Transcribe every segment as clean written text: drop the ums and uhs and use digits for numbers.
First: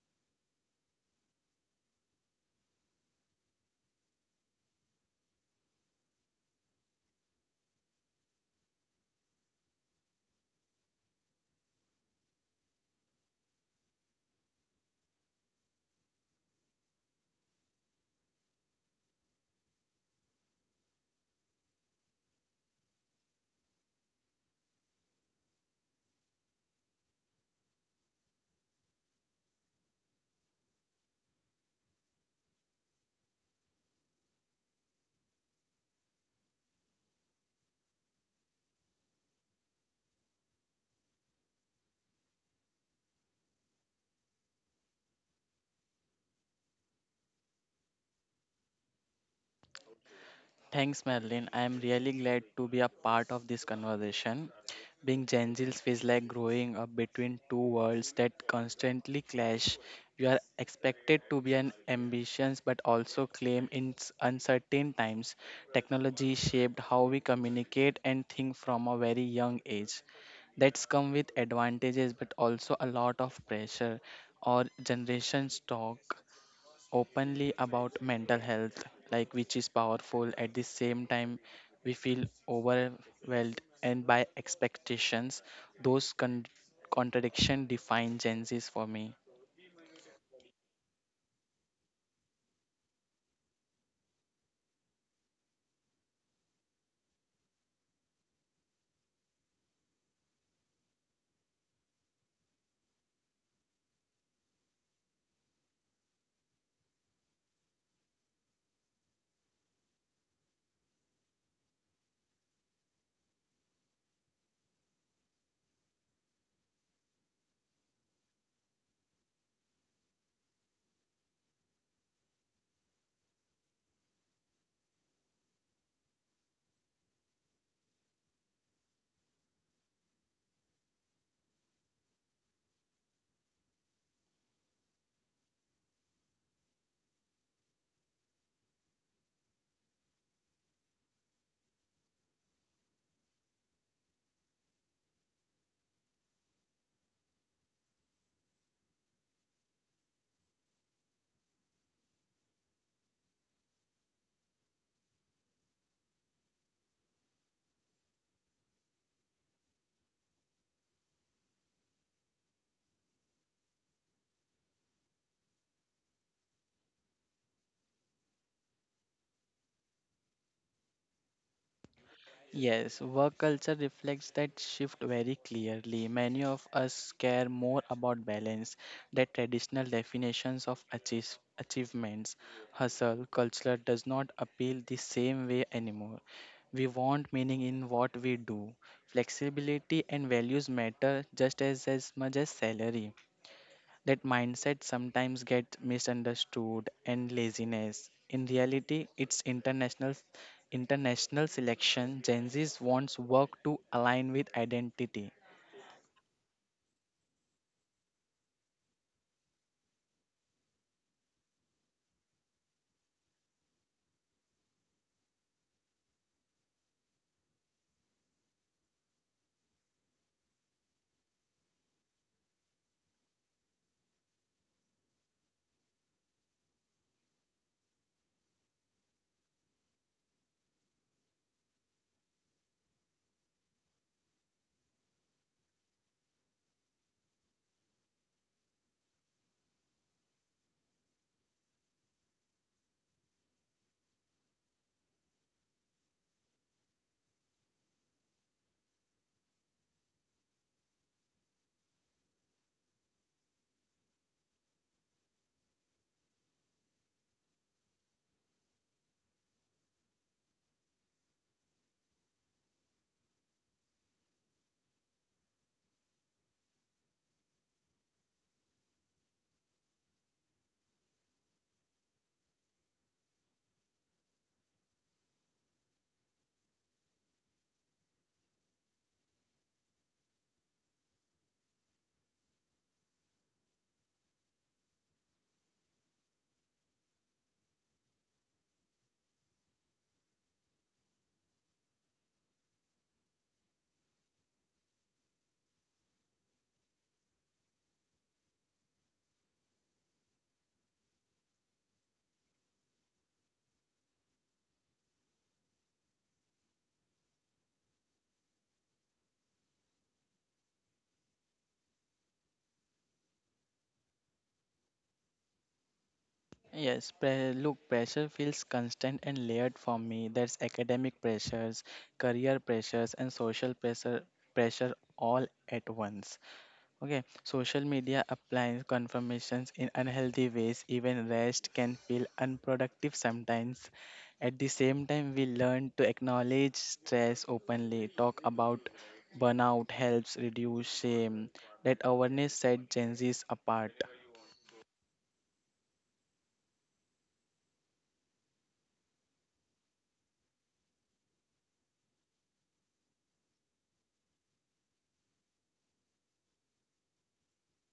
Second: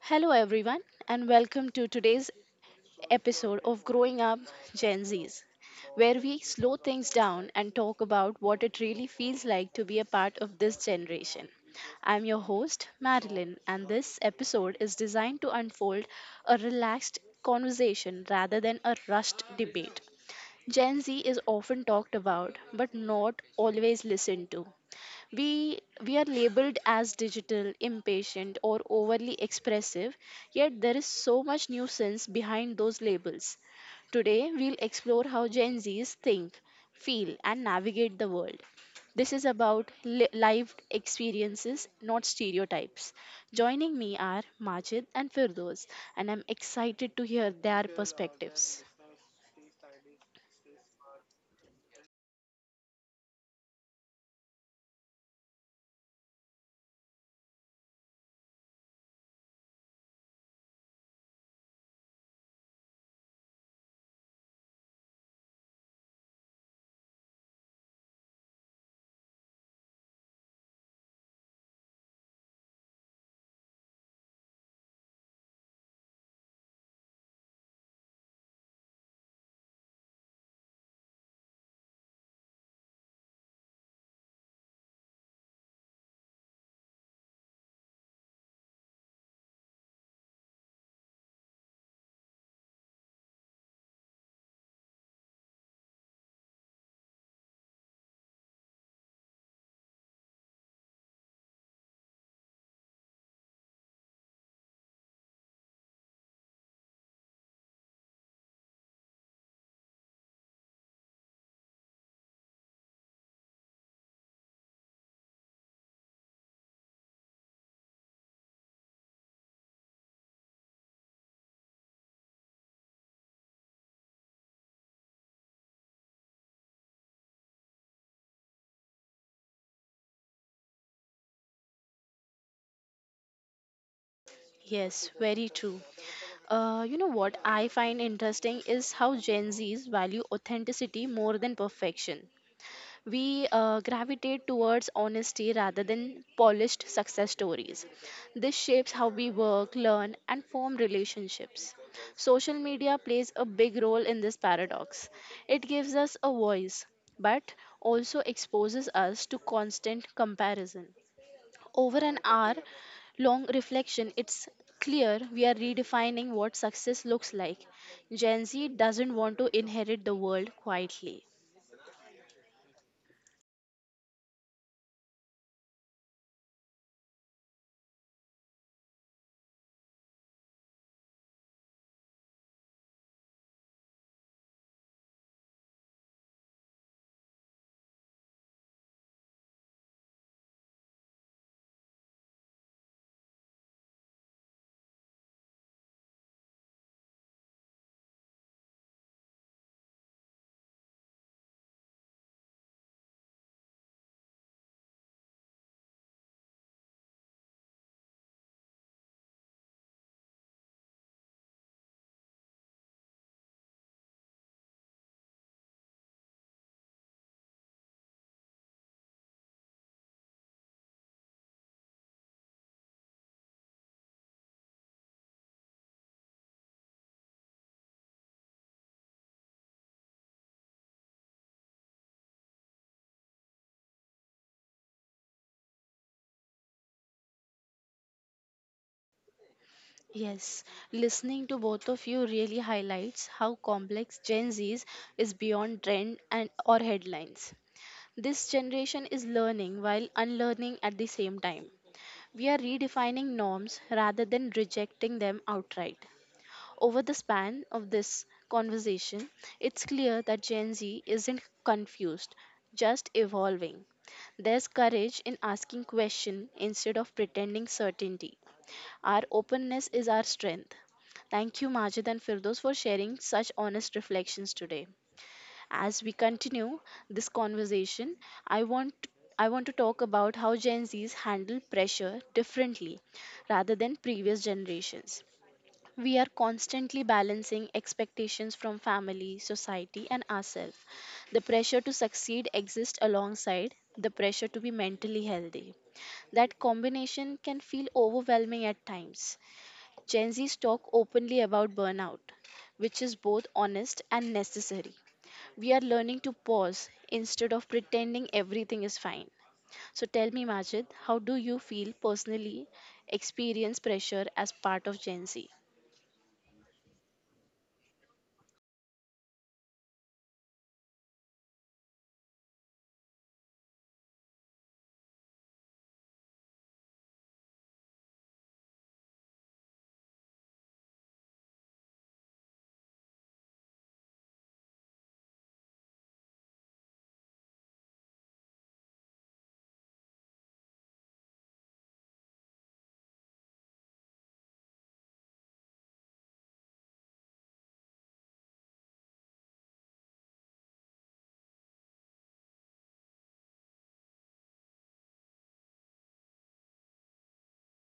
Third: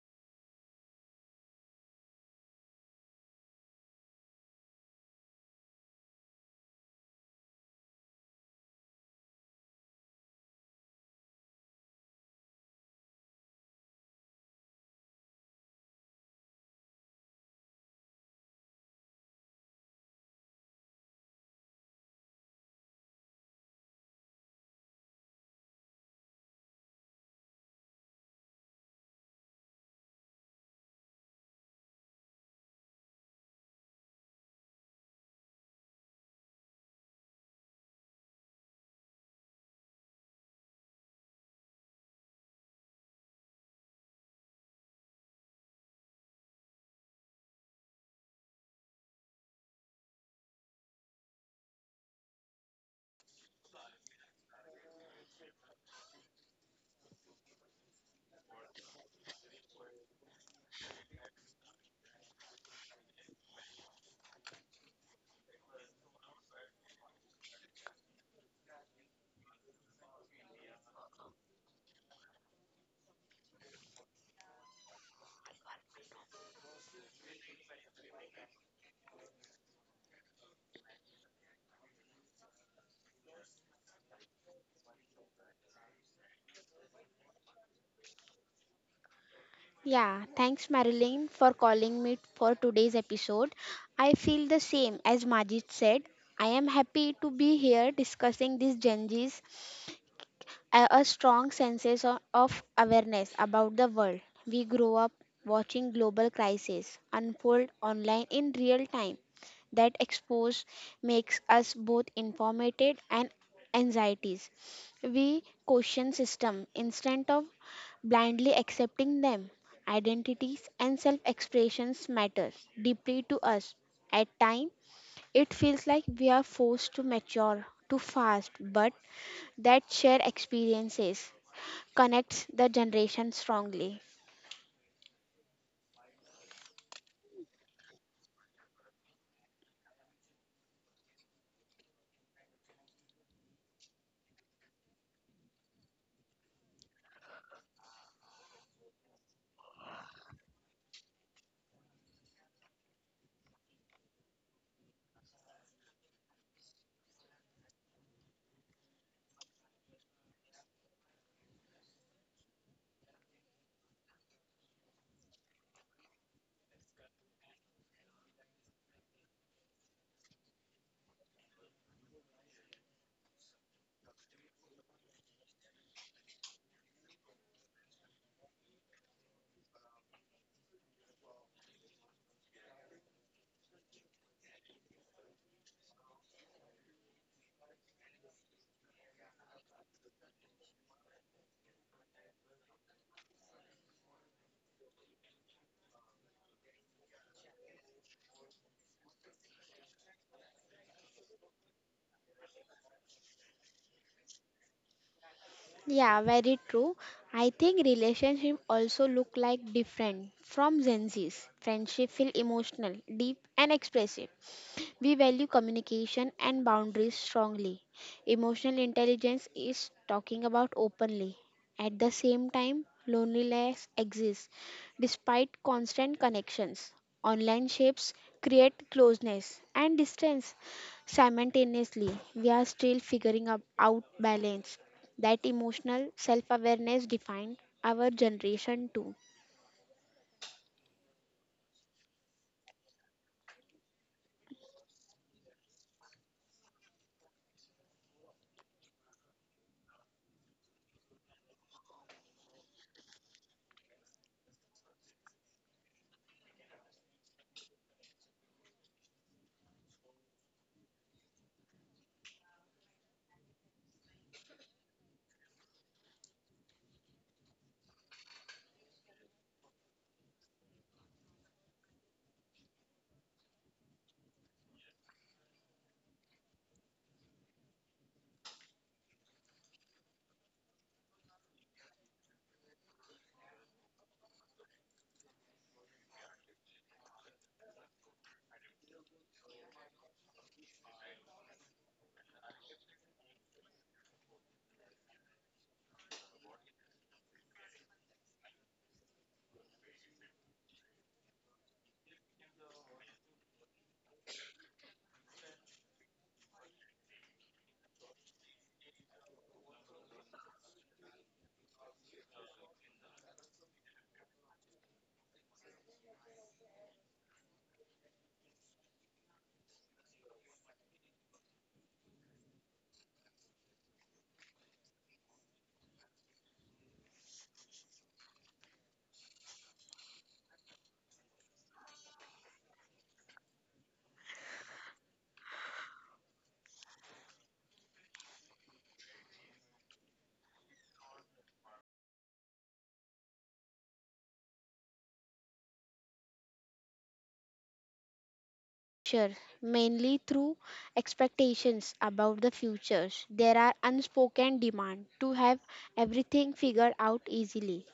Hello, everyone, and welcome to today's episode of Growing Up Gen Zs, where we slow things down and talk about what it really feels like to be a part of this generation. I'm your host, Marilyn, and this episode is designed to unfold a relaxed conversation rather than a rushed debate. Gen Z is often talked about but not always listened to. We we are labeled as digital impatient or overly expressive, yet there is so much nuisance behind those labels. Today we'll explore how Gen Z's think, feel, and navigate the world. This is about live experiences, not stereotypes. Joining me are Majid and Firdos, and I'm excited to hear their perspectives. Thanks, Madeline. I am really glad to be a part of this conversation. Being Gen Zs feels like growing up between two worlds that constantly clash. You are expected to be an ambitious but also claim in uncertain times. Technology shaped how we communicate and think from a very young age. That's come with advantages but also a lot of pressure. Our generations talk openly about mental health, like which is powerful. At the same time, we feel overwhelmed and by expectations. Those contradiction define Gen Z's for me. Yeah, thanks Marilyn for calling me for today's episode. I feel the same as Majid said. I am happy to be here discussing these Gen Zs, a strong sense of awareness about the world. We grow up watching global crises unfold online in real time. That expose makes us both informated and anxieties. We question system instead of blindly accepting them. Identities and self expressions matter deeply to us. At times, it feels like we are forced to mature too fast, but that shared experiences connects the generation strongly. Yes, very true. You know what I find interesting is how Gen Zs value authenticity more than perfection. We gravitate towards honesty rather than polished success stories. This shapes how we work, learn, and form relationships. Social media plays a big role in this paradox. It gives us a voice, but also exposes us to constant comparison. Over an hour long reflection, it's clear we are redefining what success looks like. Gen Z doesn't want to inherit the world quietly. Yes, work culture reflects that shift very clearly. Many of us care more about balance, that traditional definitions of achievements, hustle, culture does not appeal the same way anymore. We want meaning in what we do. Flexibility and values matter just as much as salary. That mindset sometimes gets misunderstood and laziness. In reality, it's international selection. Gen Z wants work to align with identity. Yeah, very true. I think relationship also look like different from Gen Z's. Friendship feel emotional, deep and expressive. We value communication and boundaries strongly. Emotional intelligence is talking about openly. At the same time, loneliness exists despite constant connections. Online shapes create closeness and distance simultaneously. We are still out balance. That emotional self awareness defined our generation too. Yes, listening to both of you really highlights how complex Gen Z's is beyond trend and or headlines. This generation is learning while unlearning at the same time. We are redefining norms rather than rejecting them outright. Over the span of this conversation, it's clear that Gen Z isn't confused, just evolving. There's courage in asking questions instead of pretending certainty. Our openness is our strength. Thank you, Majid and Firdos, for sharing such honest reflections today. As we continue this conversation, I want I want to talk about how Gen Zs handle pressure differently rather than previous generations. We are constantly balancing expectations from family, society, and ourselves. The pressure to succeed exists alongside the pressure to be mentally healthy. That combination can feel overwhelming at times. Gen Z's talk openly about burnout, which is both honest and necessary. We are learning to pause instead of pretending everything is fine. So tell me, Majid, how do you feel personally experience pressure as part of Gen Z? Yes, look, pressure feels constant and layered for me. There's academic pressures, career pressures, and social pressure all at once. Okay, social media applies confirmations in unhealthy ways. Even rest can feel unproductive sometimes. At the same time, we learn to acknowledge stress openly, talk about burnout helps reduce shame. That awareness set Gen Z's apart. Pressure, mainly through expectations about the futures. There are unspoken demand to have everything figured out easily,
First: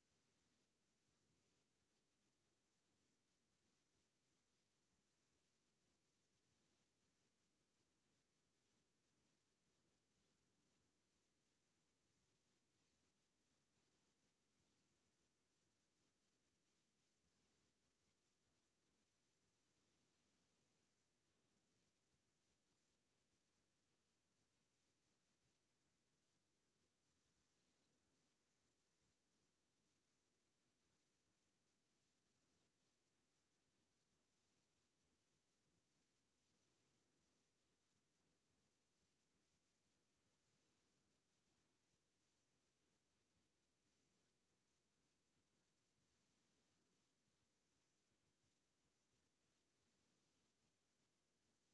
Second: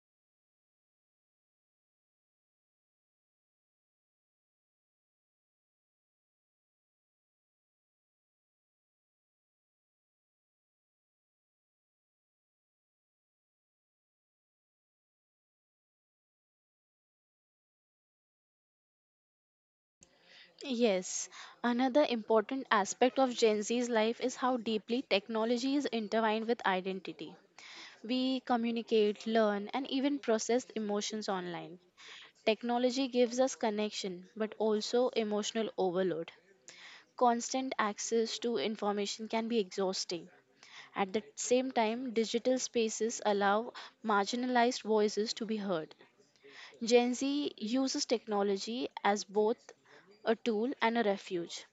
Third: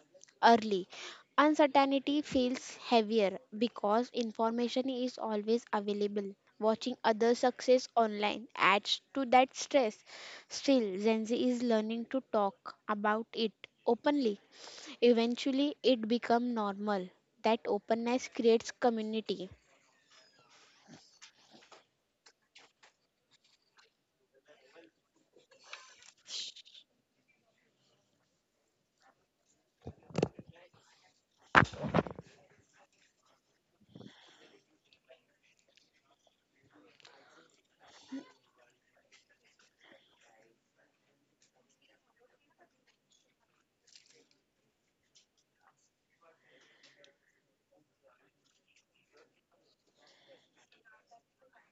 early. Uncertainty feels heavier because information is always available. Watching other success online adds to that stress. Still, Gen Z is learning to talk about it openly. Eventually, it becomes normal. That openness creates community. Yes, another important aspect of Gen Z's life is how deeply technology is intertwined with identity. We communicate, learn, and even process emotions online. Technology gives us connection, but also emotional overload. Constant access to information can be exhausting. At the same time, digital spaces allow marginalized voices to be heard. Gen Z uses technology as both a tool and a refuge.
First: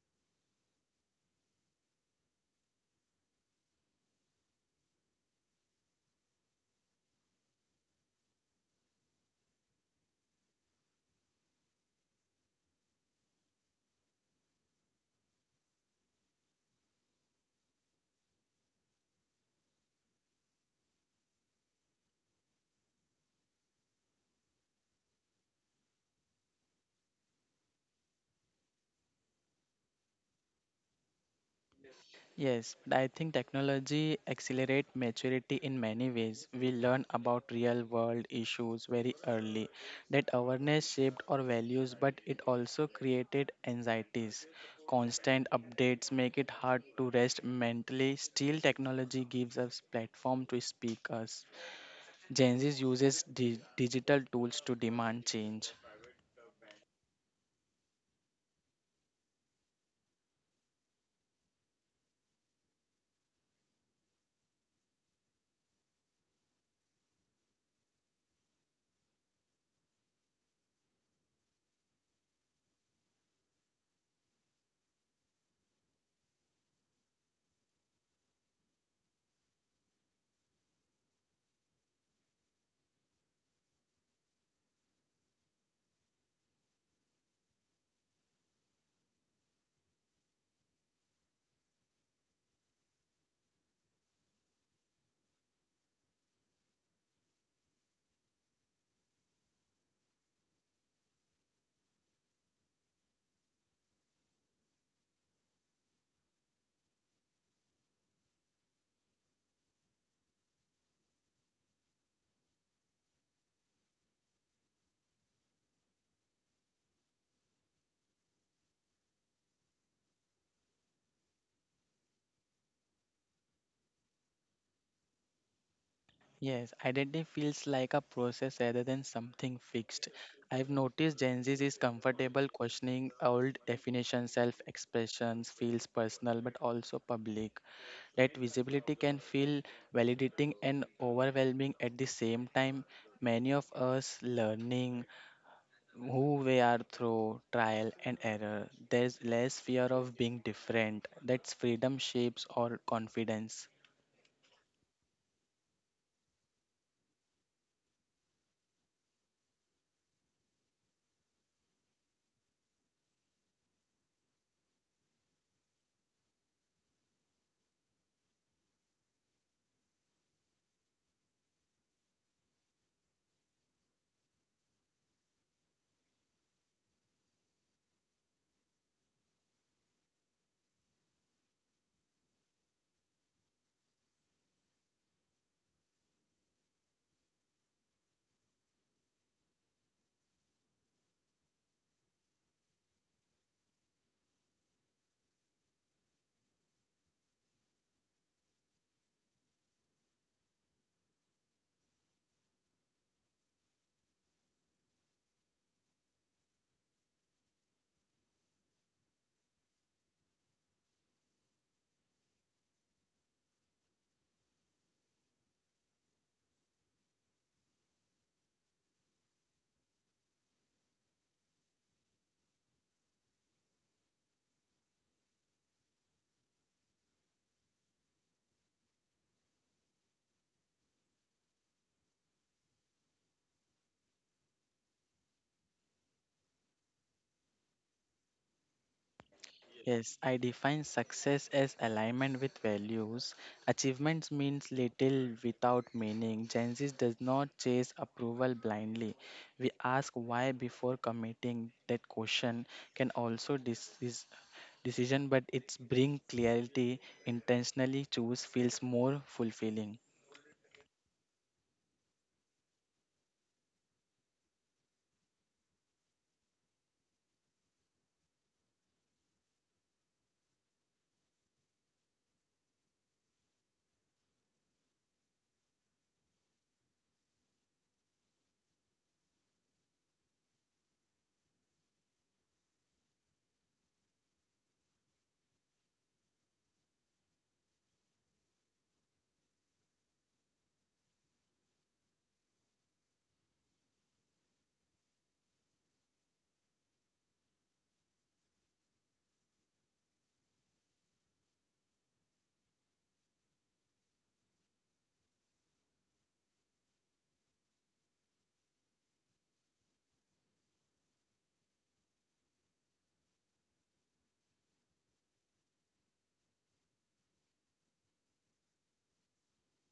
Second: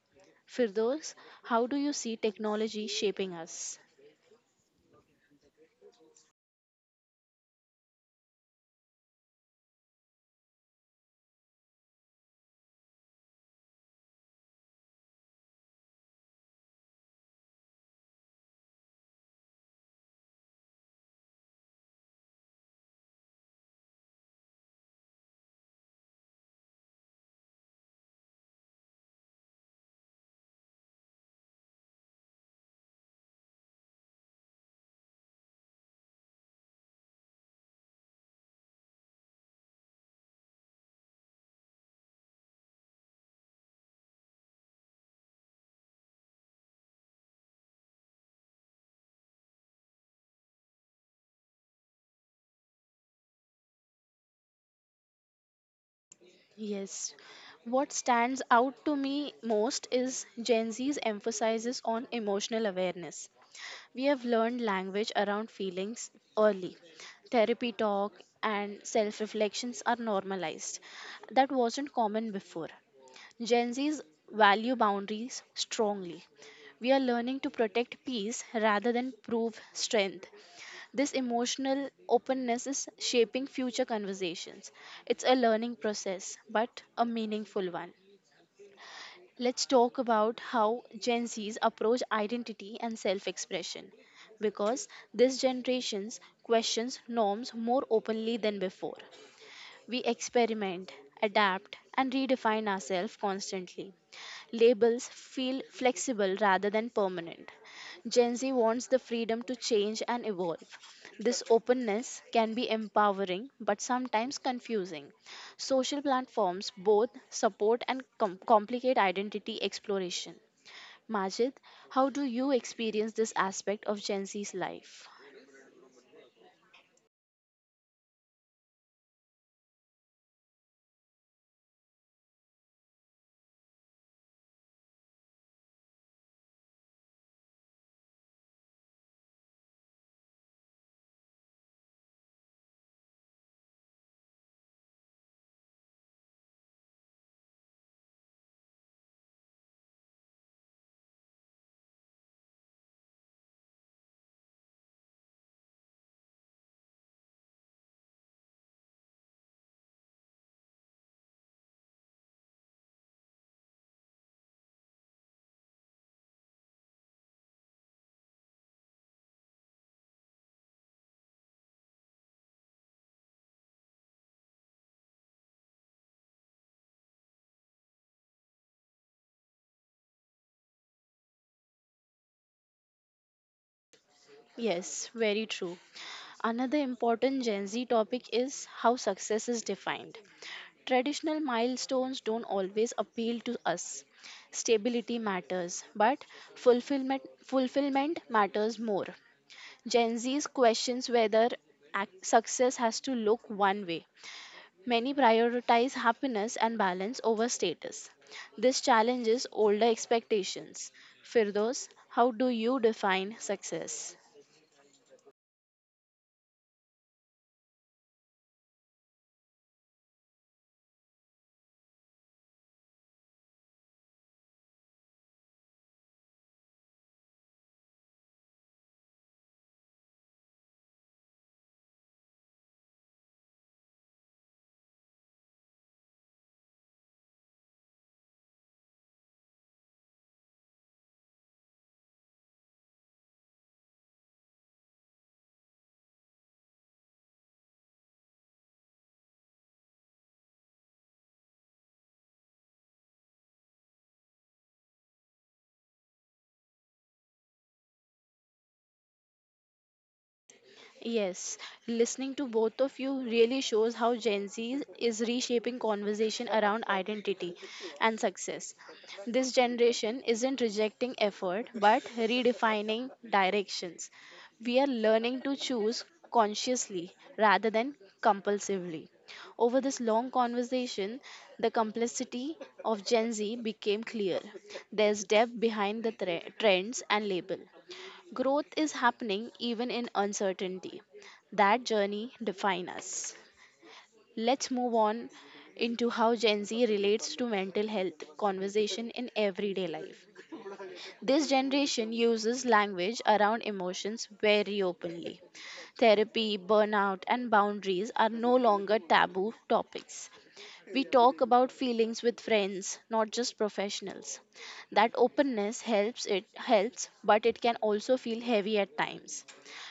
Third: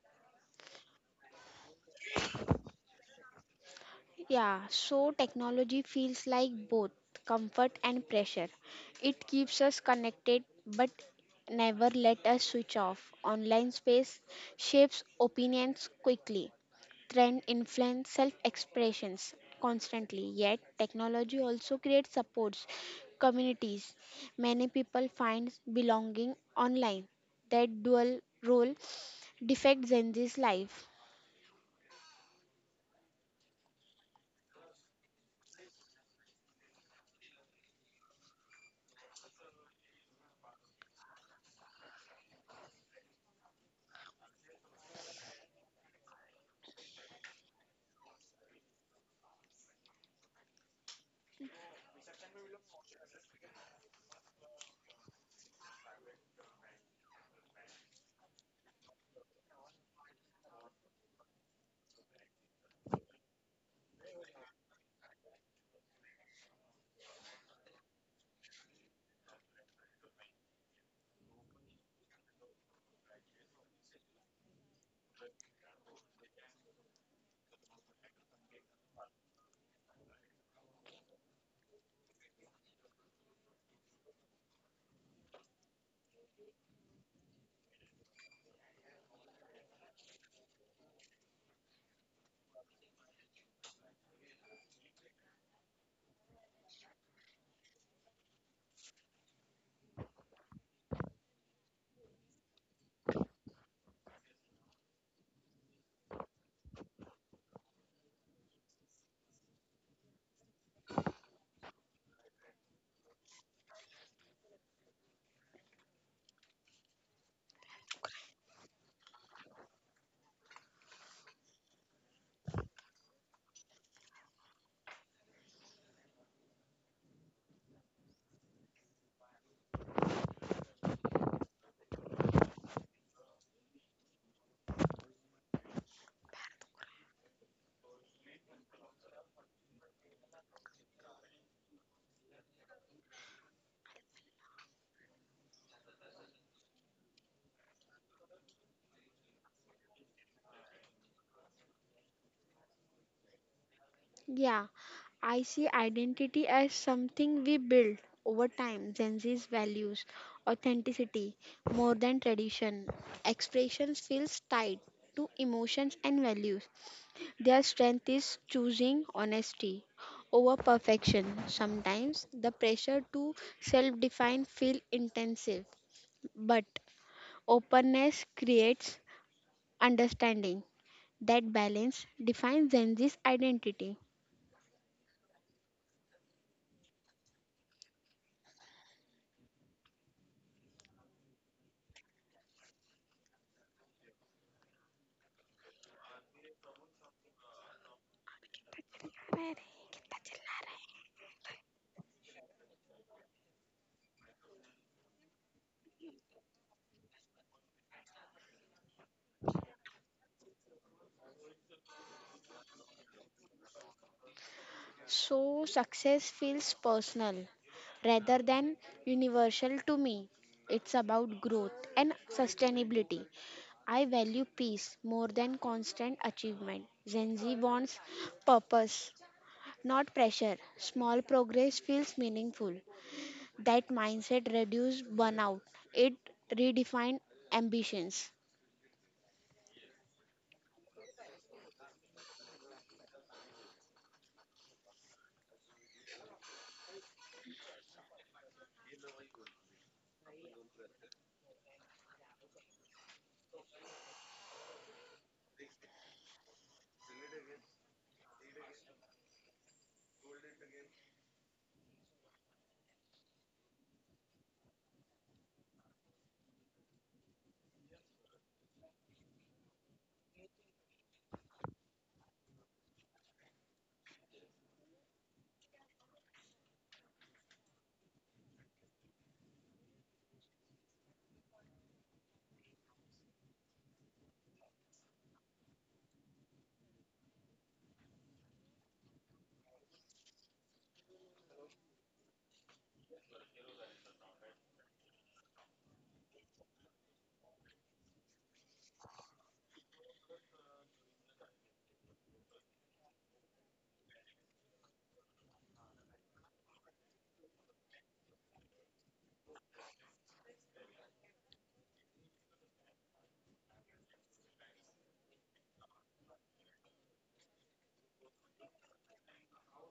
Firdos, how do you see technology shaping us? Yeah, so technology feels like both comfort and pressure. It keeps us connected but never let us switch off. Online space shapes opinions quickly. Trend influence self expressions constantly. Yet, technology also creates supports, communities. Many people find belonging online. That dual role defects Gen Z's life. Yes, I think technology accelerate maturity in many ways. We learn about real world issues very early. That awareness shaped our values, but it also created anxieties. Constant updates make it hard to rest mentally. Still, technology gives us platform to speak us. Gen Z uses digital tools to demand change. Yes. What stands out to me most is Gen Z's emphasis on emotional awareness. We have learned language around feelings early. Therapy talk and self reflections are normalized. That wasn't common before. Gen Z's value boundaries strongly. We are learning to protect peace rather than prove strength. This emotional openness is shaping future conversations. It's a learning process, but a meaningful one. Let's talk about how Gen Z's approach identity and self expression, because this generation's questions norms more openly than before. We experiment, adapt, and redefine ourselves constantly. Labels feel flexible rather than permanent. Gen Z wants the freedom to change and evolve. This openness can be empowering but sometimes confusing. Social platforms both support and complicate identity exploration. Majid, how do you experience this aspect of Gen Z's life? Yes, identity feels like a process rather than something fixed. I've noticed Gen Z is comfortable questioning old definitions, self expressions, feels personal but also public. That visibility can feel validating and overwhelming at the same time. Many of us learning who we are through trial and error. There's less fear of being different. That's freedom shapes our confidence. Yeah, I see identity as something we build over time. Gen Z's values, authenticity, more than tradition. Expressions feels tied to emotions and values. Their strength is choosing honesty over perfection. Sometimes the pressure to self-define feel intensive, but openness creates understanding. That balance defines Gen Z's identity. Yes, very true. Another important Gen Z topic is how success is defined. Traditional milestones don't always appeal to us. Stability matters, but fulfillment matters more. Gen Zs questions whether success has to look one way. Many prioritize happiness and balance over status. This challenges older expectations. Firdos, how do you define success? So success feels personal rather than universal to me. It's about growth and sustainability. I value peace more than constant achievement. Gen Z wants purpose, not pressure. Small progress feels meaningful. That mindset reduces burnout. It redefined ambitions. Yes, I define success as alignment with values. Achievements means little without meaning. Gen Z does not chase approval blindly. We ask why before committing. That question can also dis- is decision, but it's bring clarity. Intentionally choose feels more fulfilling. Yes, listening to both of you really shows how Gen Z is reshaping conversation around identity and success. This generation isn't rejecting effort but redefining directions. We are learning to choose consciously rather than compulsively. Over this long conversation, the complexity of Gen Z became clear. There's depth behind the trends and label. Growth is happening even in uncertainty. That journey defines us. Let's move on into how Gen Z relates to mental health conversation in everyday life. This generation uses language around emotions very openly. Therapy, burnout, and boundaries are no longer taboo topics. We talk about feelings with friends, not just professionals. That openness helps it helps, but it can also feel heavy at times.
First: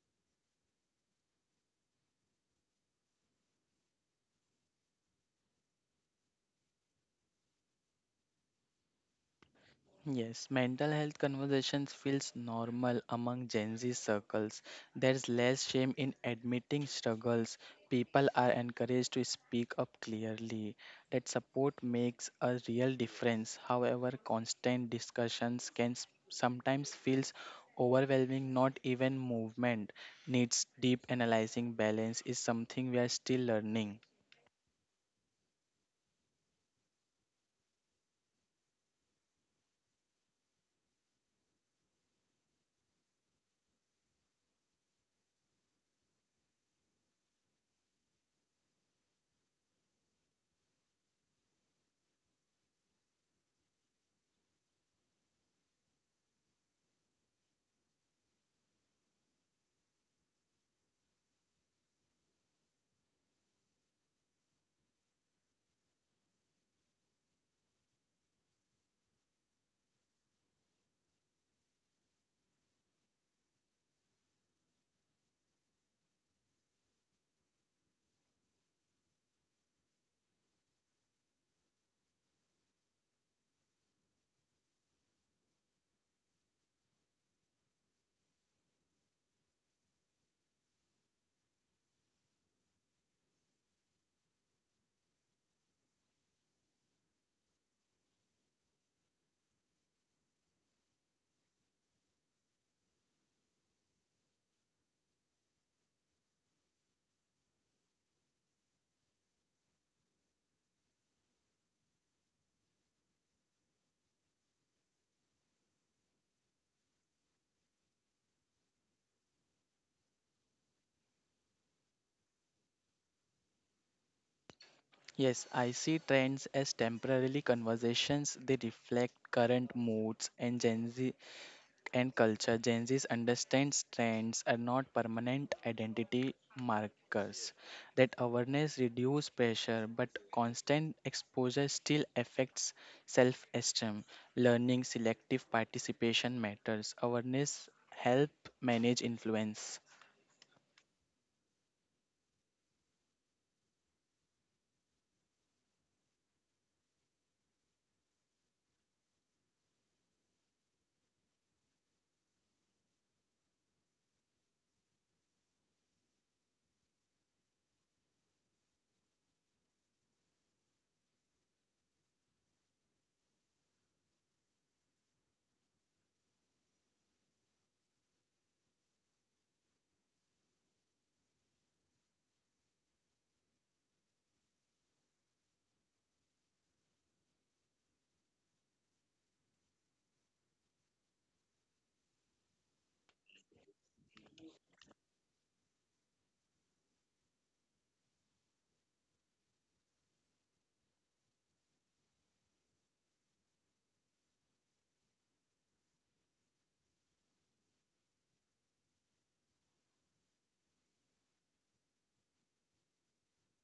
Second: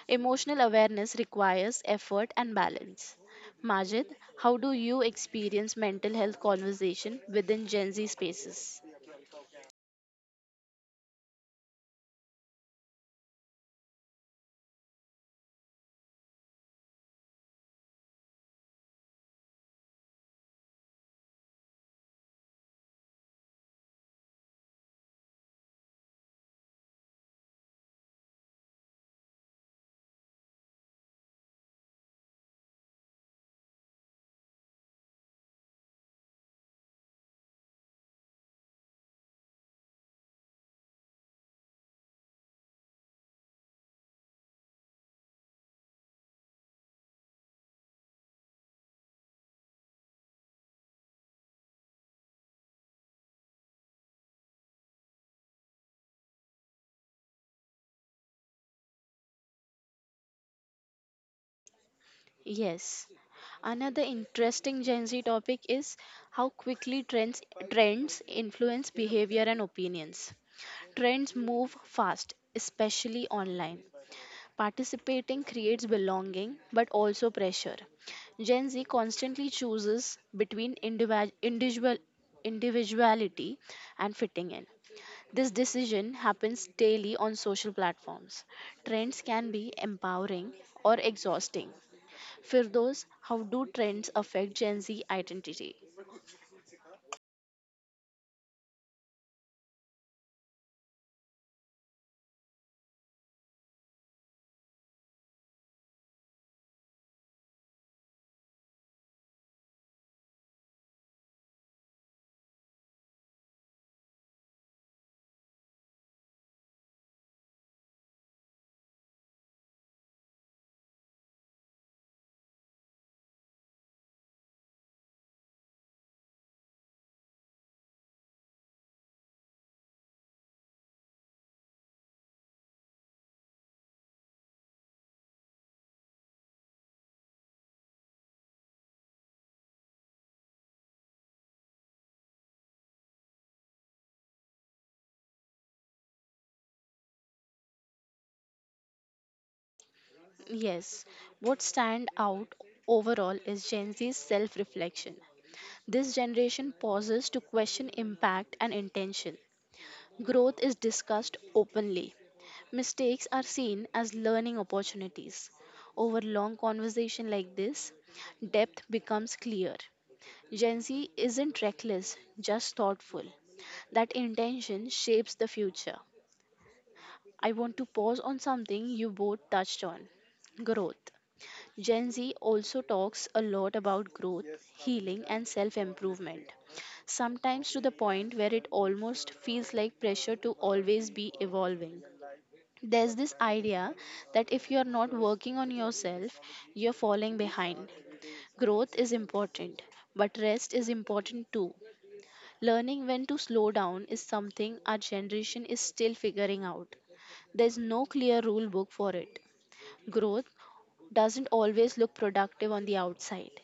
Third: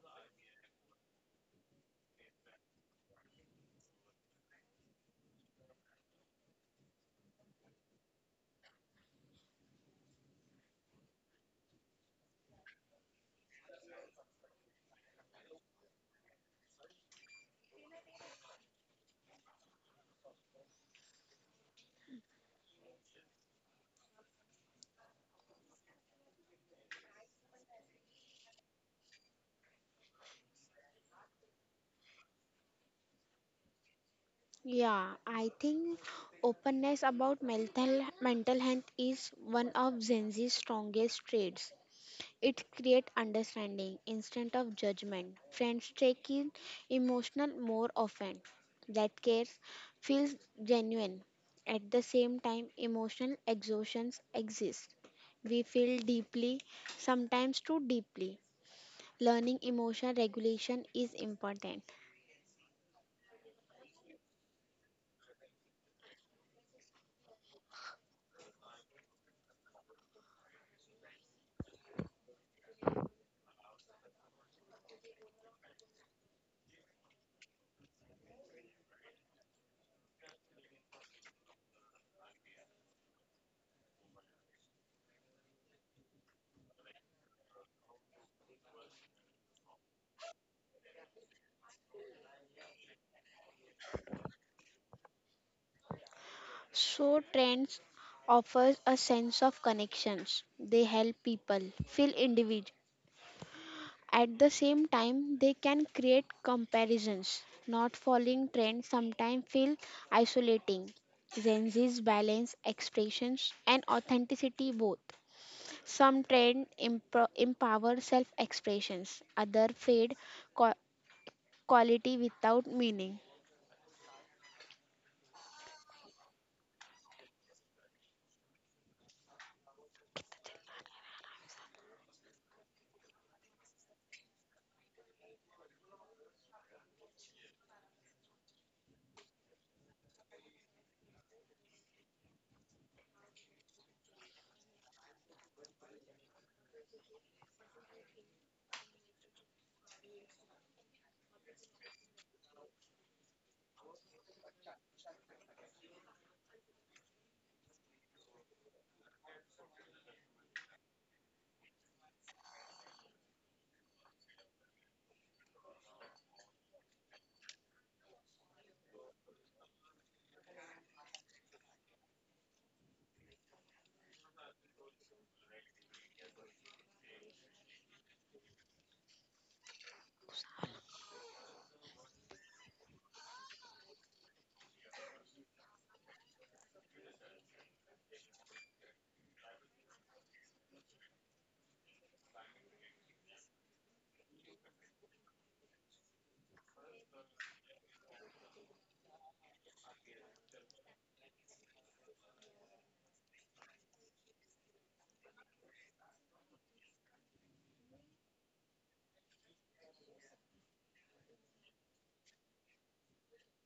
Emotional awareness requires effort and balance. Majid, how do you experience mental health conversation within Gen Z spaces? Yes, mental health conversations feels normal among Gen Z circles. There's less shame in admitting struggles. People are encouraged to speak up clearly. That support makes a real difference. However, constant discussions can sometimes feels overwhelming. Not even movement needs deep analyzing. Balance is something we are still learning. Yeah, I think openness about mental health is one of Gen Z's strongest traits. It creates understanding instead of judgment. Friends take in emotional more often. That care feels genuine. At the same time, emotional exhaustions exist. We feel deeply, sometimes too deeply. Learning emotional regulation is important. Yes. Another interesting Gen Z topic is how quickly trends influence behavior and opinions. Trends move fast, especially online. Participating creates belonging but also pressure. Gen Z constantly chooses between individuality and fitting in. This decision happens daily on social platforms. Trends can be empowering or exhausting. Firdos, how do trends affect Gen Z identity? So trends offers a sense of connections. They help people feel individual. At the same time, they can create comparisons. Not following trends sometimes feel isolating. Gen Z's balance expressions and authenticity both. Some empower self-expressions. Other qua- quality without meaning. Yes, I see trends as temporarily conversations. They reflect current moods and Gen Z and culture. Gen Z understands trends are not permanent identity markers. That awareness reduces pressure, but constant exposure still affects self-esteem. Learning selective participation matters. Awareness help manage influence. Yes, what stand out overall is Gen Z's self-reflection. This generation pauses to question impact and intention. Growth is discussed openly. Mistakes are seen as learning opportunities. Over long conversation like this, depth becomes clear. Gen Z isn't reckless, just thoughtful. That intention shapes the future. I want to pause on something you both touched on: growth. Gen Z also talks a lot about growth, healing, and self improvement, sometimes to the point where it almost feels like pressure to always be evolving. There's this idea that if you're not working on yourself, you're falling behind. Growth is important, but rest is important too. Learning when to slow down is something our generation is still figuring out. There's no clear rule book for it. Growth doesn't always look productive on the outside.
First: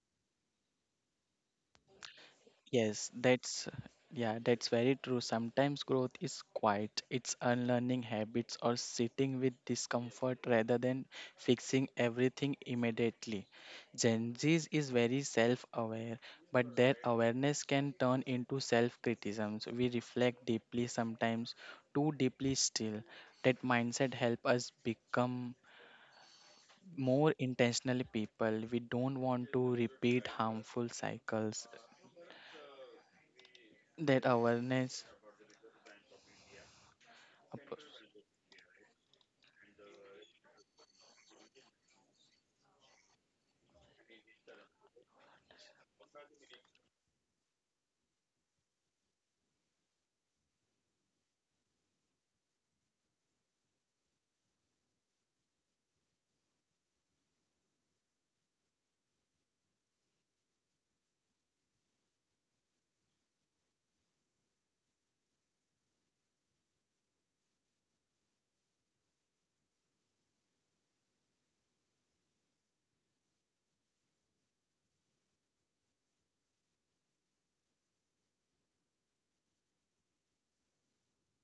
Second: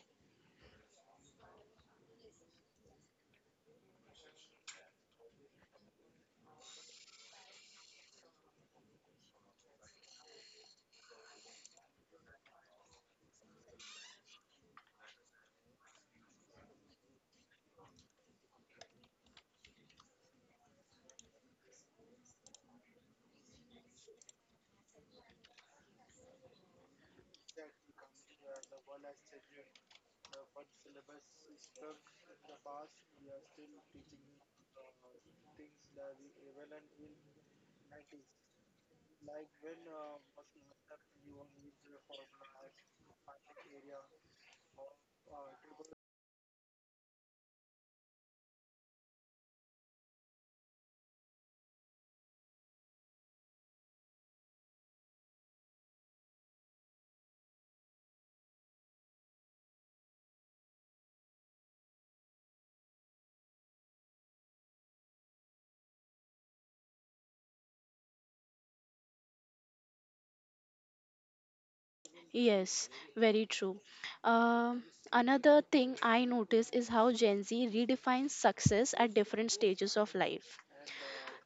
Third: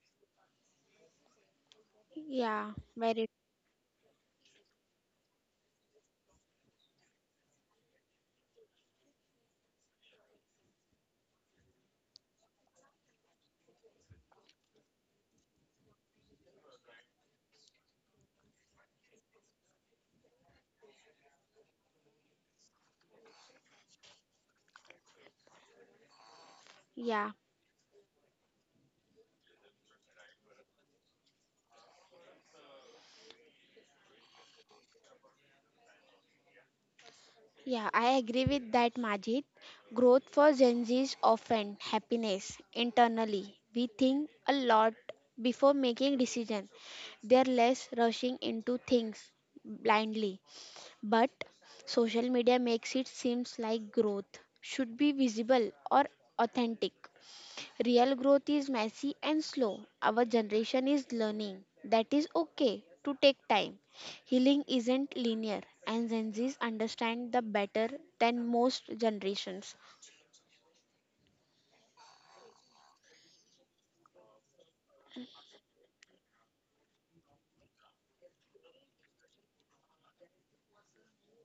Yeah, Yes, very that's yeah, that's very true. Sometimes growth is quiet. It's unlearning habits or sitting with discomfort rather than fixing everything immediately. Gen Z is very self-aware, but their awareness can turn into self-criticisms. We reflect deeply sometimes, too deeply still. That mindset help us become yeah. more intentional people. We don't want to repeat harmful cycles. That awareness Up- Yeah, I agree with that, Majid. Growth for Gen Z is often happiness internally. We think a lot before making decisions. They're less rushing into things blindly. But social media makes it seems like growth should be visible or authentic. Real growth is messy and slow. Our generation is learning. That is okay to take time. Healing isn't linear, and Gen Zs understand the better than most generations. Yes, very true. Um Another thing I notice is how Gen Z redefines success at different stages of life.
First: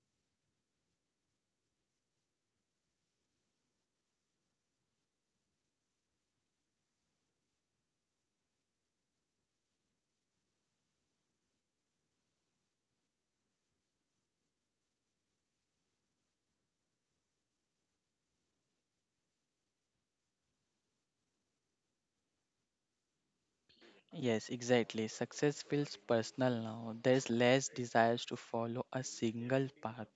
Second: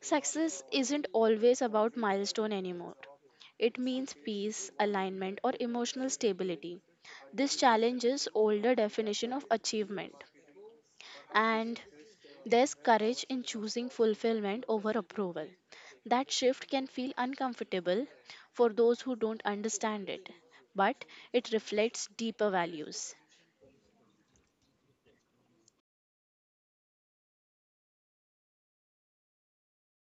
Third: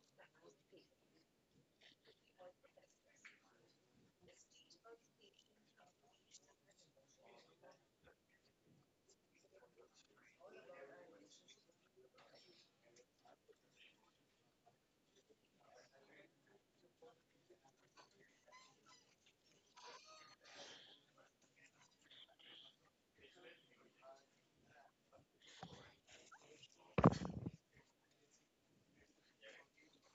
Success isn't always about milestone anymore. It means peace, alignment, or emotional stability. This challenges older definition of achievement, and there's courage in choosing fulfillment over approval. That shift can feel uncomfortable for those who don't understand it, but it reflects deeper values. Yes, exactly. Success feels personal now. There's less desires to follow a single path.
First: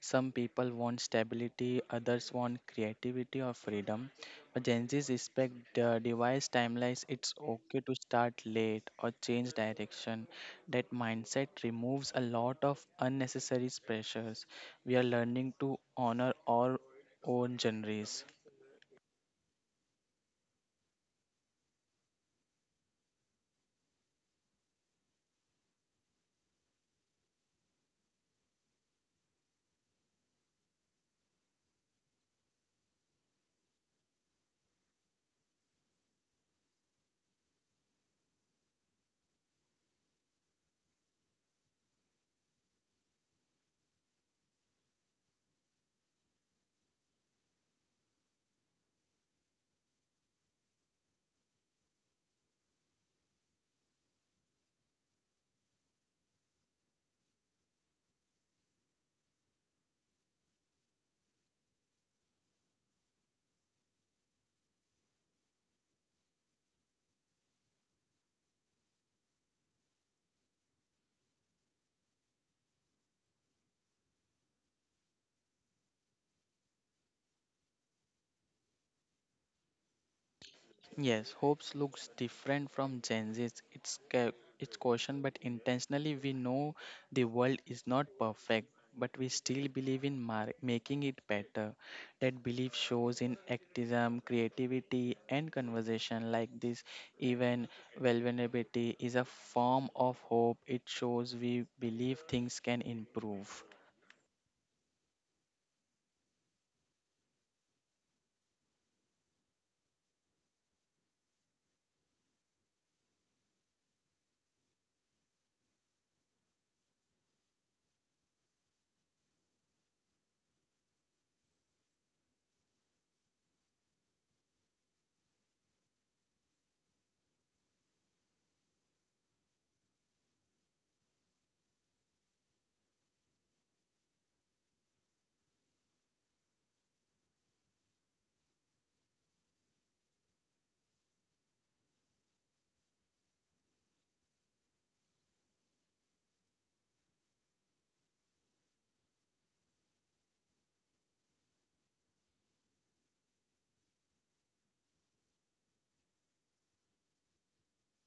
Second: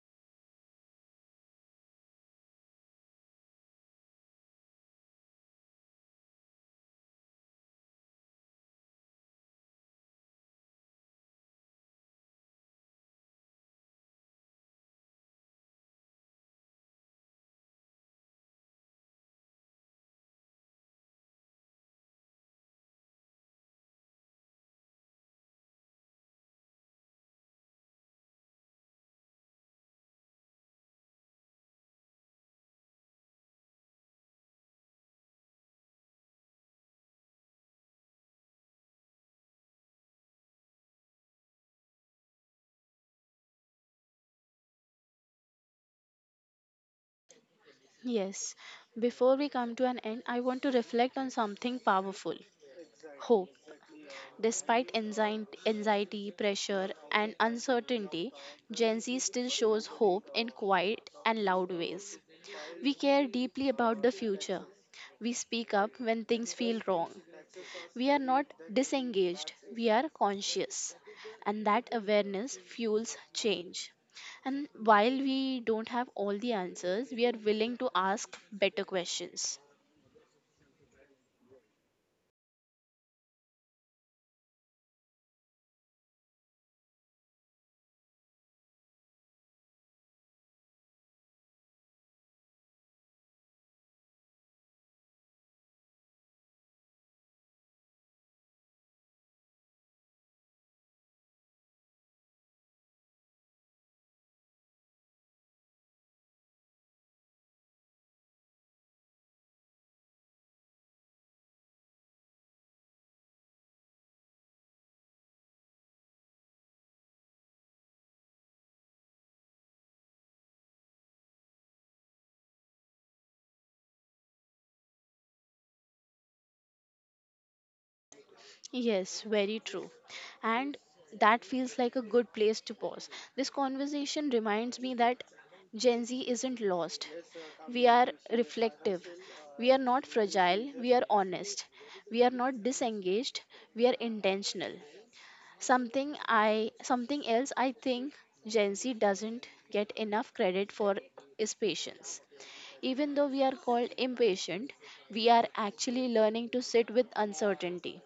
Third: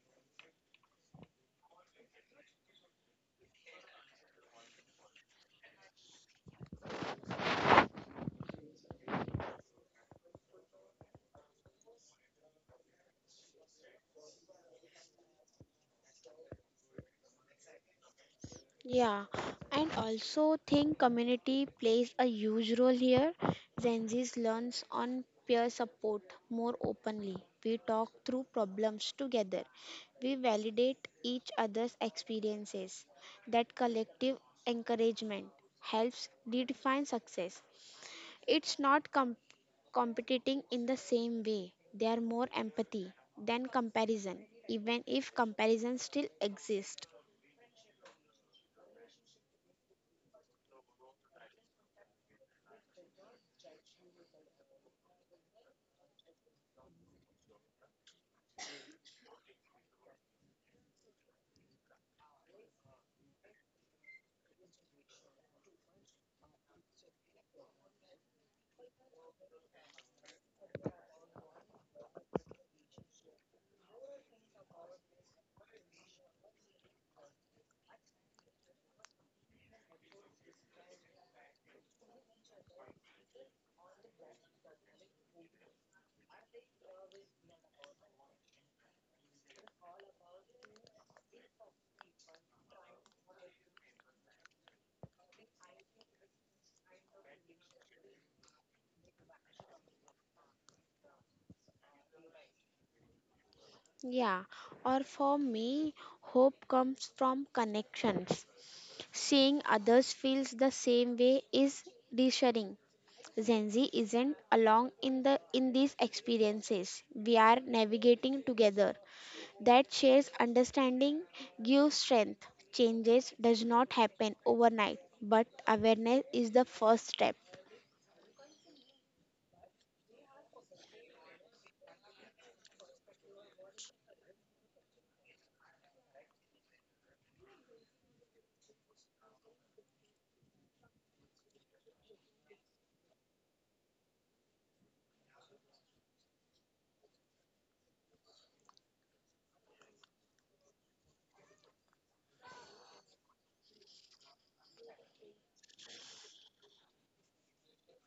Some people want stability, others want creativity or freedom. But Gen Z's respect the device timelines. It's okay to start late or change direction. That mindset removes a lot of unnecessary pressures. We are learning to honor our own journeys. Yeah, and also think community plays a huge role here. Gen Zs learns on peer support more openly. We talk through problems together. We validate each other's experiences. That collective encouragement helps redefine success. It's not com- competing in the same way. They are more empathy than comparison, even if comparison still exists. Yes, before we come to an end, I want to reflect on something powerful: hope. Despite anxiety, pressure, and uncertainty, Gen Z still shows hope in quiet and loud ways. We care deeply about the future. We speak up when things feel wrong. We are not disengaged, we are conscious. And that awareness fuels change. And while we don't have all the answers, we are willing to ask better questions. Yes, hopes looks different from Gen Z's. It's caution, but intentionally we know the world is not perfect, but we still believe in making it better. That belief shows in activism, creativity, and conversation like this. Even vulnerability is a form of hope. It shows we believe things can improve. Yeah, or for me, hope comes from connections. Seeing others feels the same way is reassuring. Gen Z isn't alone in these experiences. We are navigating together. That shares understanding gives strength. Changes does not happen overnight, but awareness is the first step. Yes, very true. And that feels like a good place to pause. This conversation reminds me that Gen Z isn't lost. We are reflective. We are not fragile. We are honest. We are not disengaged. We are intentional. Something else I think Gen Z doesn't get enough credit for is patience. Even though we are called impatient, we are actually learning to sit with uncertainty.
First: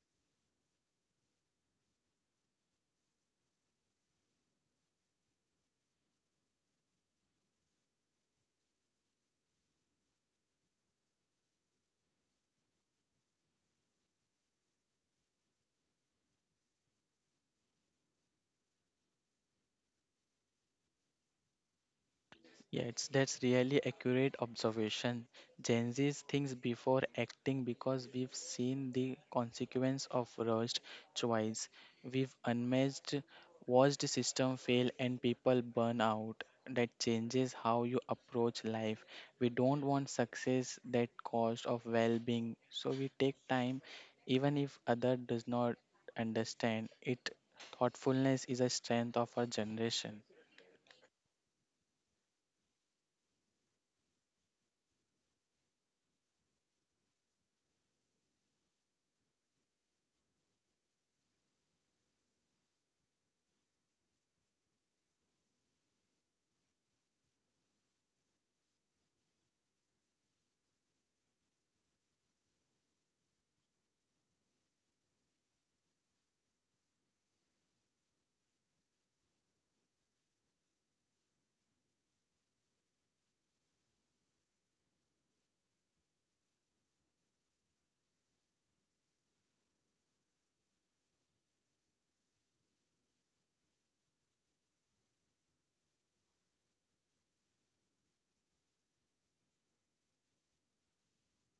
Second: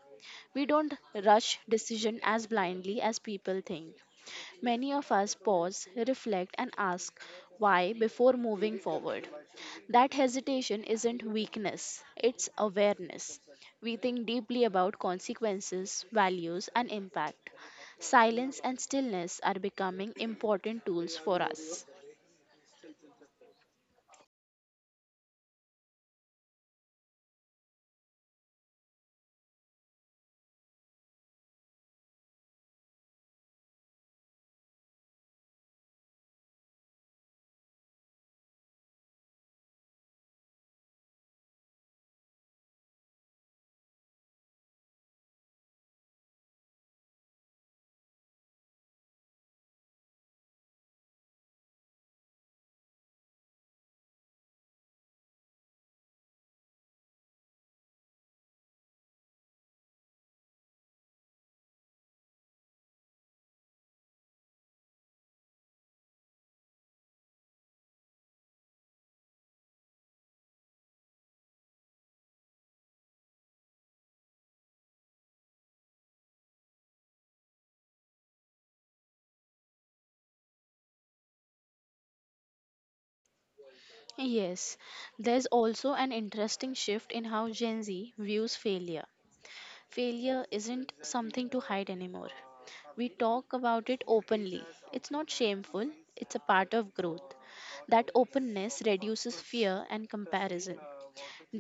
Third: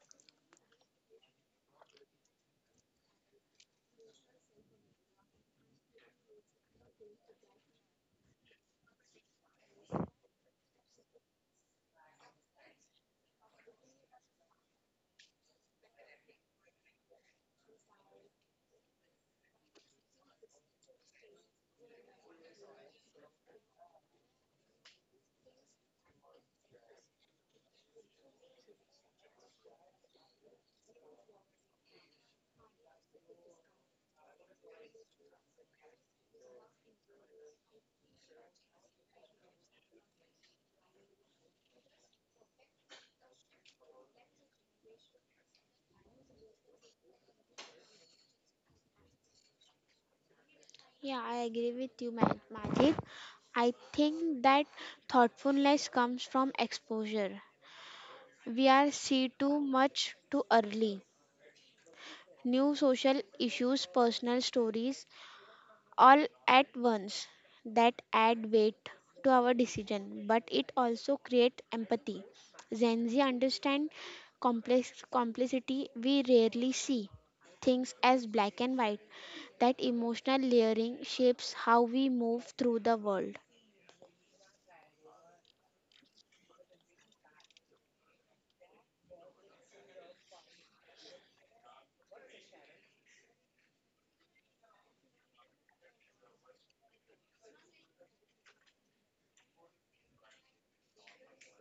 We don't rush decision as blindly as people think. Many of us pause, reflect, and ask why before moving forward. That hesitation isn't weakness, it's awareness. We think deeply about consequences, values, and impact. Silence and stillness are becoming important tools for us. Yeah, it's that's really accurate observation. Gen Z's thinks before acting because we've seen the consequence of rushed choice. We've unmatched watched system fail and people burn out. That changes how you approach life. We don't want success that cost of well-being, so we take time, even if other does not understand it. Thoughtfulness is a strength of our generation. Yeah, I agree with you, Majid. I think that thoughtfulness comes from exposure. We are see too much too early. New social issues, personal stories, all at once that add weight to our decision, but it also creates empathy. Gen Z understand complexity we rarely see things as black and white. That emotional layering shapes how we move through the world. Yes, there's also an interesting shift in how Gen Z views failure. Failure isn't something to hide anymore. We talk about it openly. It's not shameful, it's a part of growth. That openness reduces fear and comparison.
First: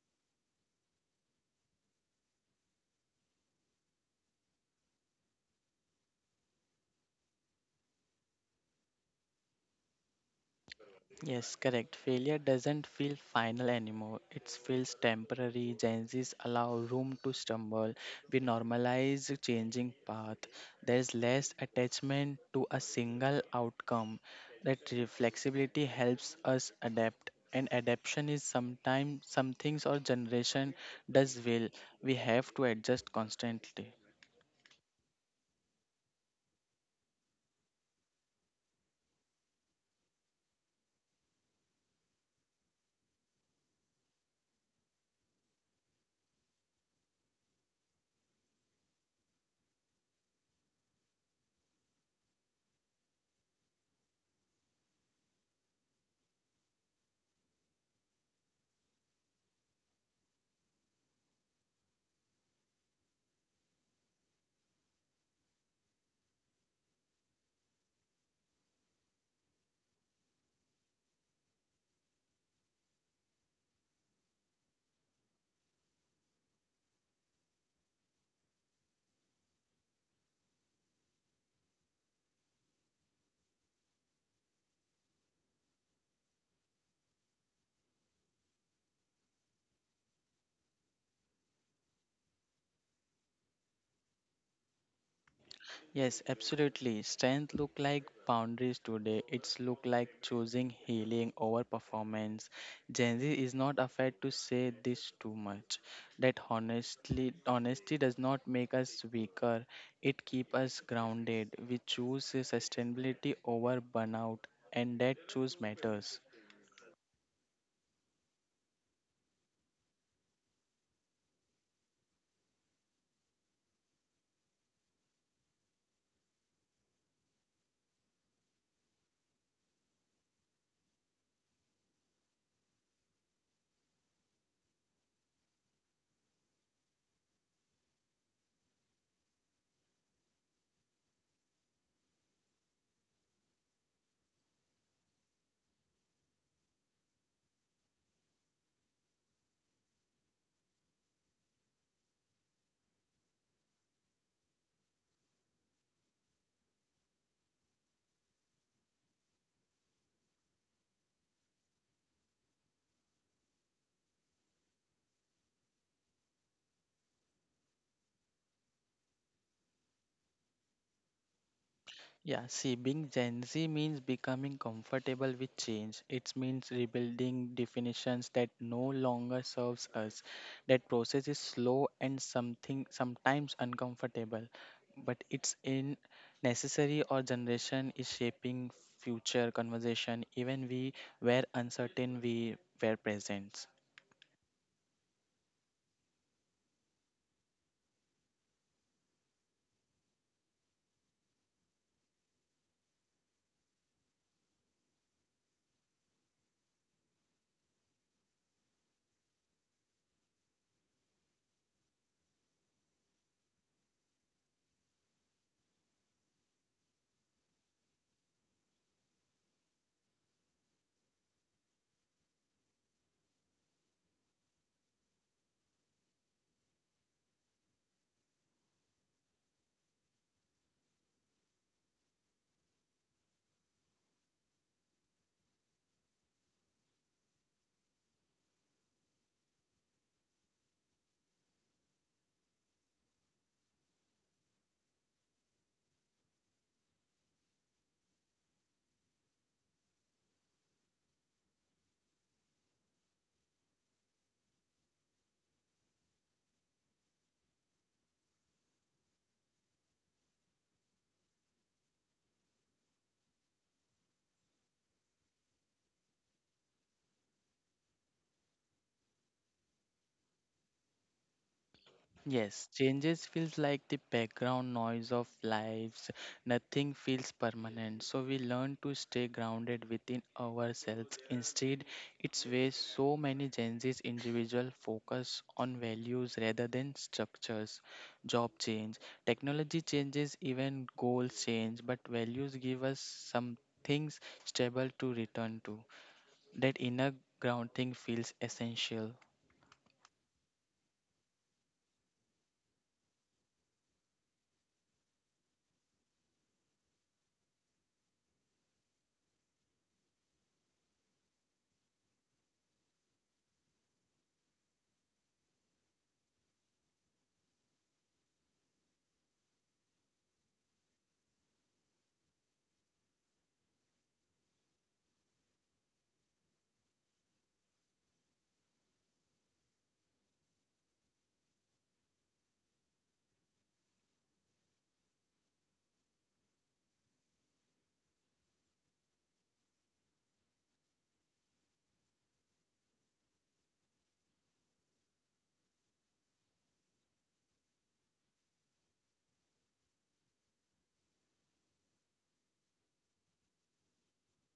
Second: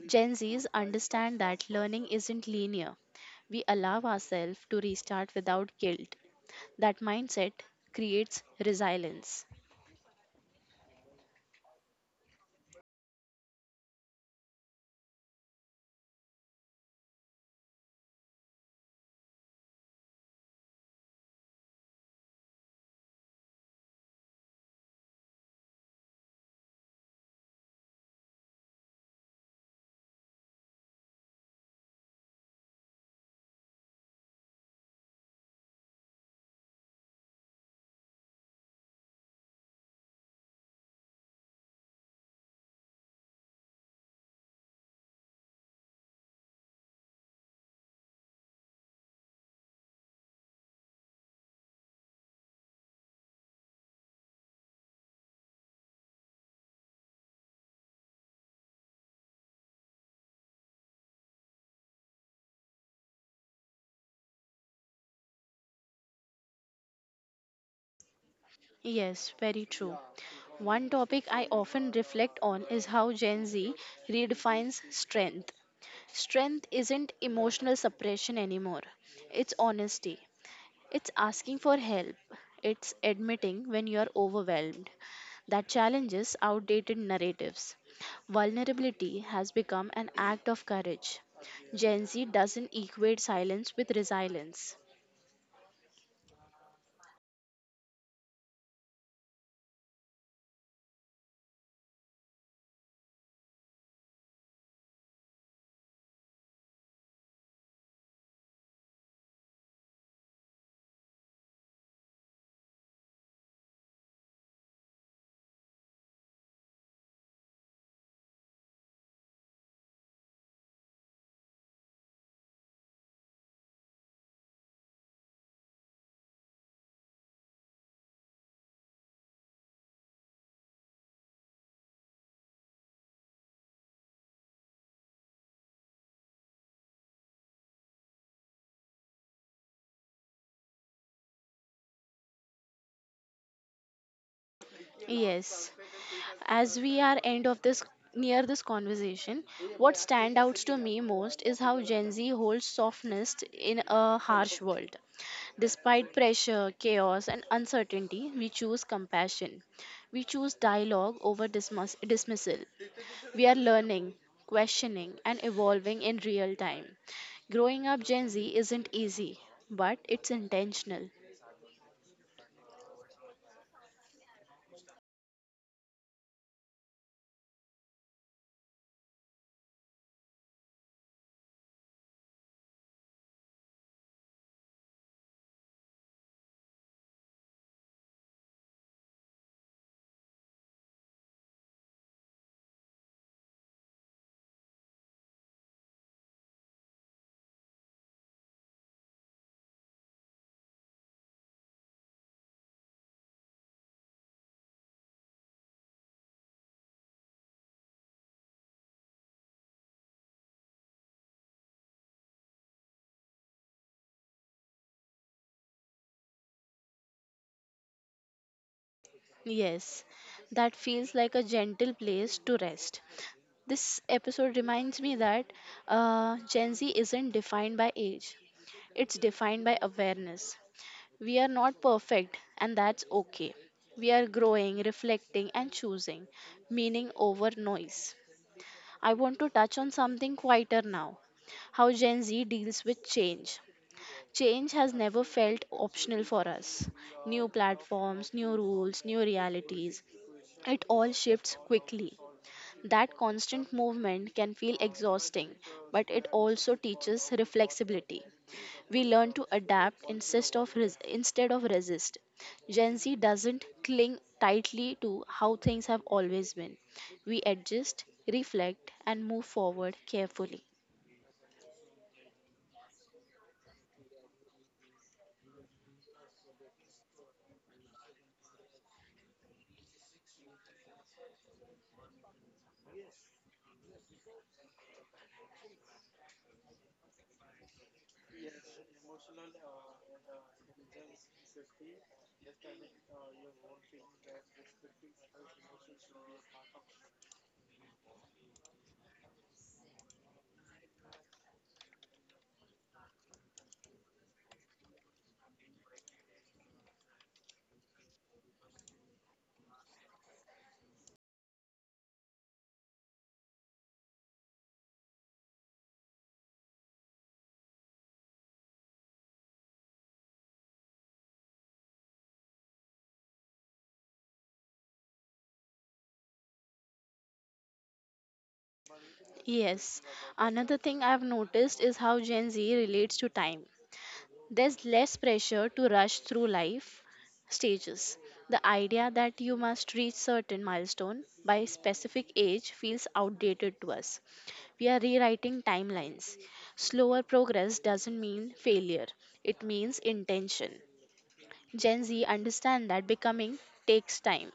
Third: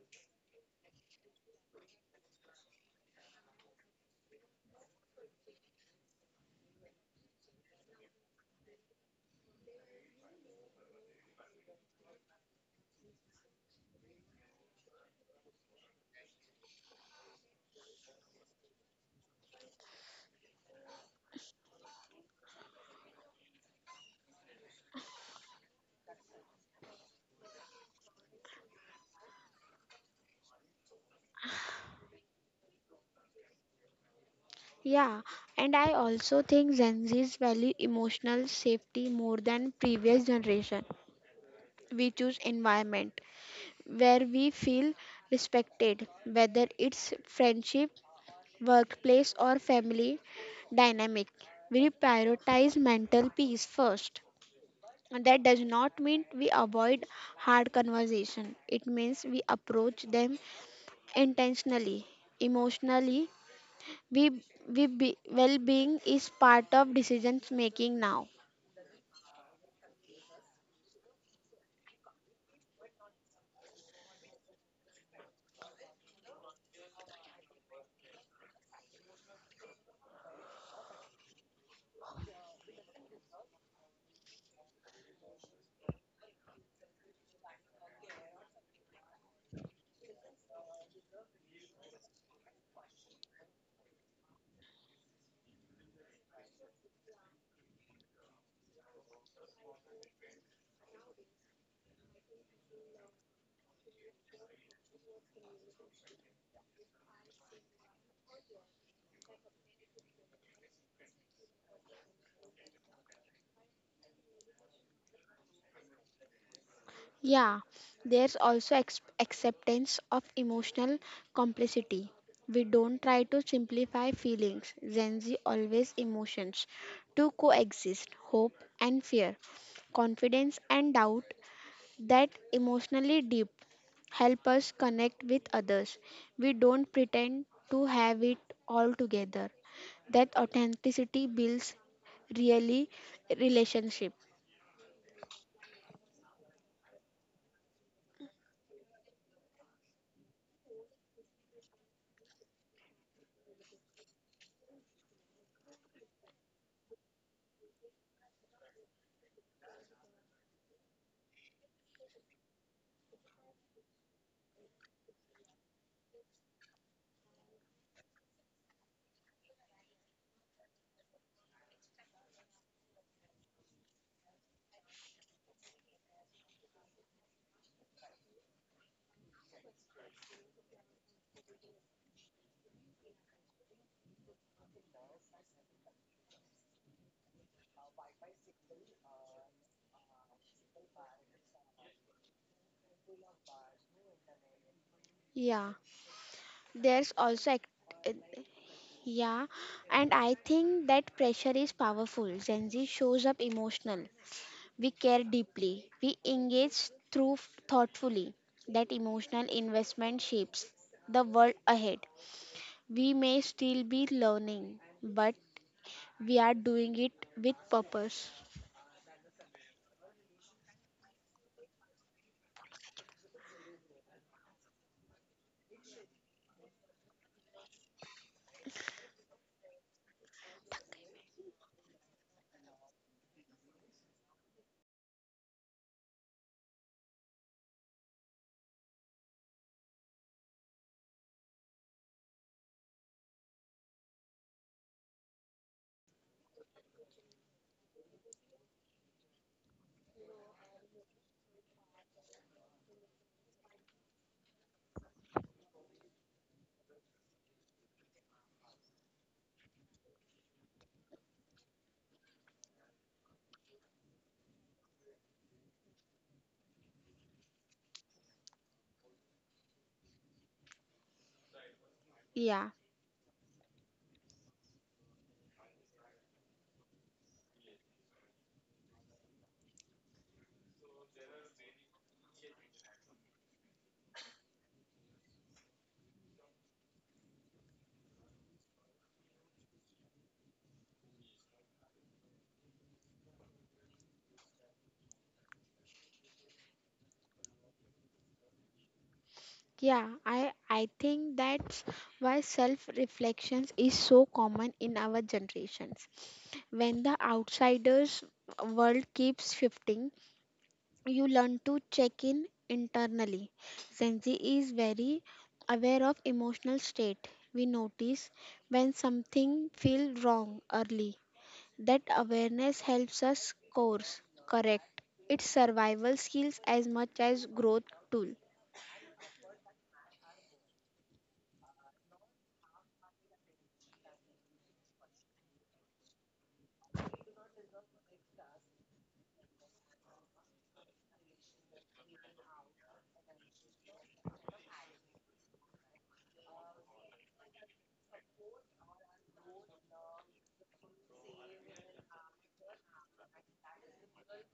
Gen Zs understand that learning isn't linear. We allow ourselves to restart without guilt. That mindset creates resilience. Yes, correct. Failure doesn't feel final anymore. It feels temporary. Gen Zs allow room to stumble. We normalize changing path. There's less attachment to a single outcome. That flexibility helps us adapt. And adaptation is sometimes some things or generation does will. We have to adjust constantly. Yeah, and I also think Gen Z's value emotional safety more than previous generation. We choose environment where we feel respected, whether it's friendship, workplace, or family dynamic. We prioritize mental peace first. And that does not mean we avoid hard conversation. It means we approach them intentionally, emotionally. Well-being is part of decisions making now. Yes, very true. One topic I often reflect on is how Gen Z redefines strength. Strength isn't emotional suppression anymore. It's honesty. It's asking for help. It's admitting when you are overwhelmed. That challenges outdated narratives. Vulnerability has become an act of courage. Gen Z doesn't equate silence with resilience. Yes, absolutely. Strength look like boundaries today. It's look like choosing healing over performance. Gen Z is not afraid to say this too much. That honestly honesty does not make us weaker. It keep us grounded. We choose sustainability over burnout and that choose matters. Yeah, there's also acceptance of emotional complexity. We don't try to simplify feelings. Gen Z always emotions to coexist hope and fear, confidence and doubt that emotionally deep help us connect with others. We don't pretend to have it all together. That authenticity builds really relationship. Yes. As we are end of this near this conversation, what stand out to me most is how Gen Z holds softness in a harsh world. Despite pressure, chaos, and uncertainty, we choose compassion. We choose dialogue over dismissal. We are learning, questioning, and evolving in real time. Growing up Gen Z isn't easy, but it's intentional. Yeah, see, being Gen Z means becoming comfortable with change. It means rebuilding definitions that no longer serves us. That process is slow and something sometimes uncomfortable, but it's in necessary. Our generation is shaping future conversation. Even we were uncertain, we were present. Yeah, there's also act- uh, Yeah, and I think that pressure is powerful. Gen Z shows up emotional. We care deeply. We engage through thoughtfully. That emotional investment shapes the world ahead. We may still be learning, but we are doing it with purpose. Yes, that feels like a gentle place to rest. This episode reminds me that Gen Z isn't defined by age, it's defined by awareness. We are not perfect, and that's okay. We are growing, reflecting, and choosing meaning over noise. I want to touch on something quieter now: how Gen Z deals with change. Change has never felt optional for us. New platforms, new rules, new realities. It all shifts quickly. That constant movement can feel exhausting, but it also teaches reflexibility. We learn to adapt instead of resist. Gen Z doesn't cling tightly to how things have always been. We adjust, reflect, and move forward carefully. Yes, Yeah, changes feels like the background noise of lives. Nothing feels permanent. So we learn to stay grounded within ourselves. Instead, it's where so many Gen Z's individual focus on values rather than structures. Job change, technology changes, even goals change, but values give us some things stable to return to. That inner grounding feels essential. yeah, I think that's why self reflections is so common in our generations. When the outsiders world keeps shifting, you learn to check in internally. Zenzi is very aware of emotional state. We notice when something feels wrong early. That awareness helps us course correct. It's survival skills as much as growth tool. Yes, another thing I've noticed is how Gen Z relates to time. There's less pressure to rush through life stages. The idea that you must reach certain milestone by specific age feels outdated to us. We are rewriting timelines. Slower progress doesn't mean failure. It means intention. Gen Z understand that becoming takes time.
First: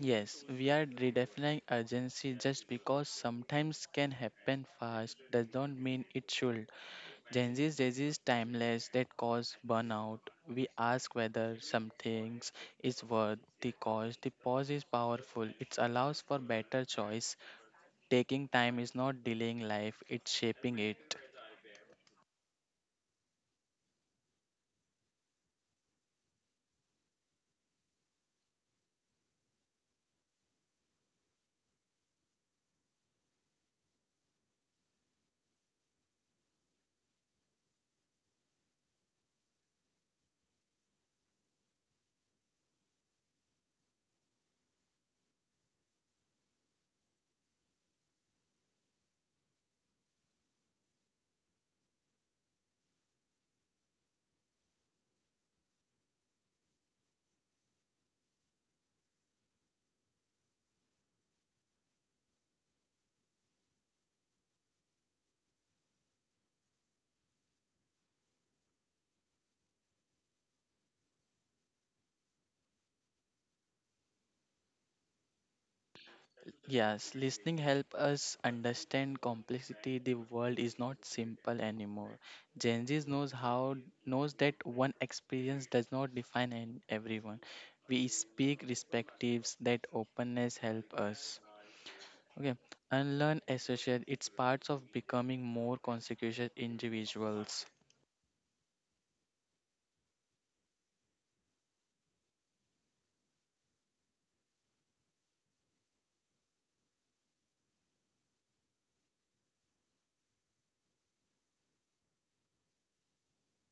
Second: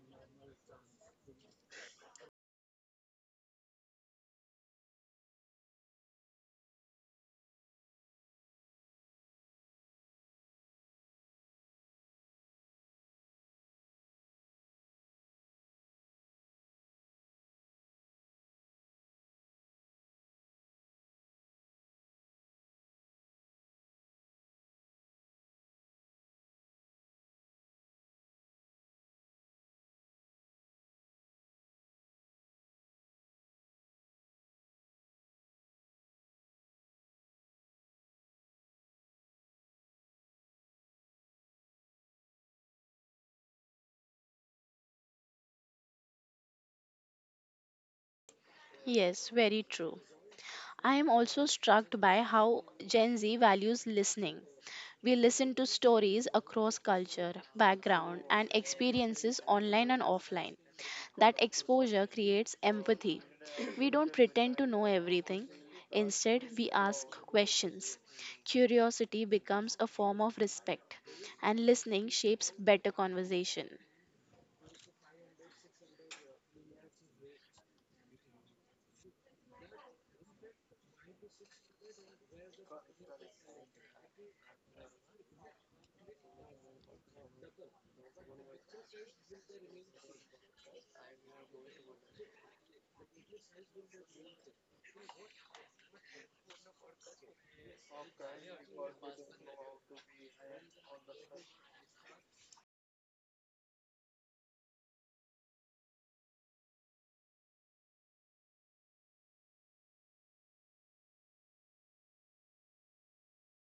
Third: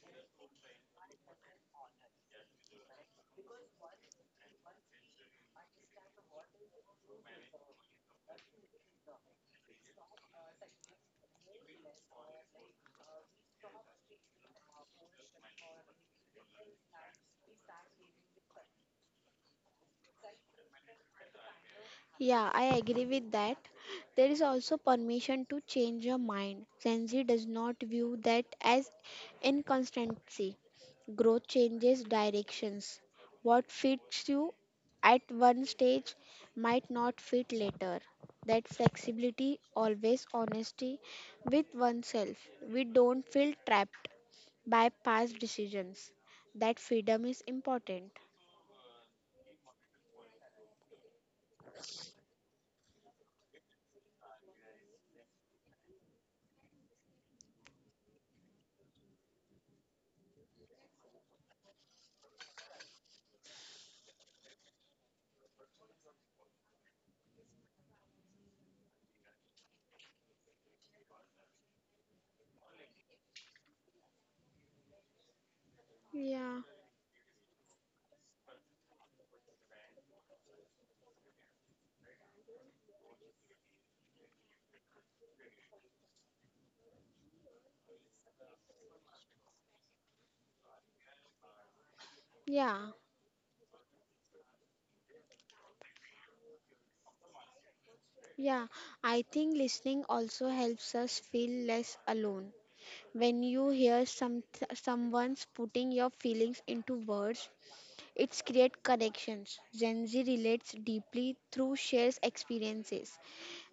Yes, we are redefining urgency just because sometimes can happen fast does not mean it should. Gen Z disease timeless that cause burnout. We ask whether some things is worth the cost. The pause is powerful. It allows for better choice. Taking time is not delaying life, it's shaping it. Yeah, I agree with that. There is also permission to change your mind. Sensi does not view that as inconsistency. Growth changes directions. What fits you at one stage might not fit later. That flexibility, always honesty with oneself. We don't feel trapped by past decisions. That freedom is important. Yes, very true. I am also struck by how Gen Z values listening. We listen to stories across culture, background, and experiences online and offline. That exposure creates empathy. We don't pretend to know everything. Instead, we ask questions. Curiosity becomes a form of respect, and listening shapes better conversation. Yeah, Yes, listening help us understand complexity. The world is not simple anymore. Gen Z knows that one experience does not define an, everyone. We speak perspectives that openness help us. Okay, yeah. unlearn associate. It's parts of becoming more consecutive individuals. Yeah, I think listening also helps us feel less alone. When you hear someone's putting your feelings into words, it's create connections. Gen Z relates deeply through shares experiences.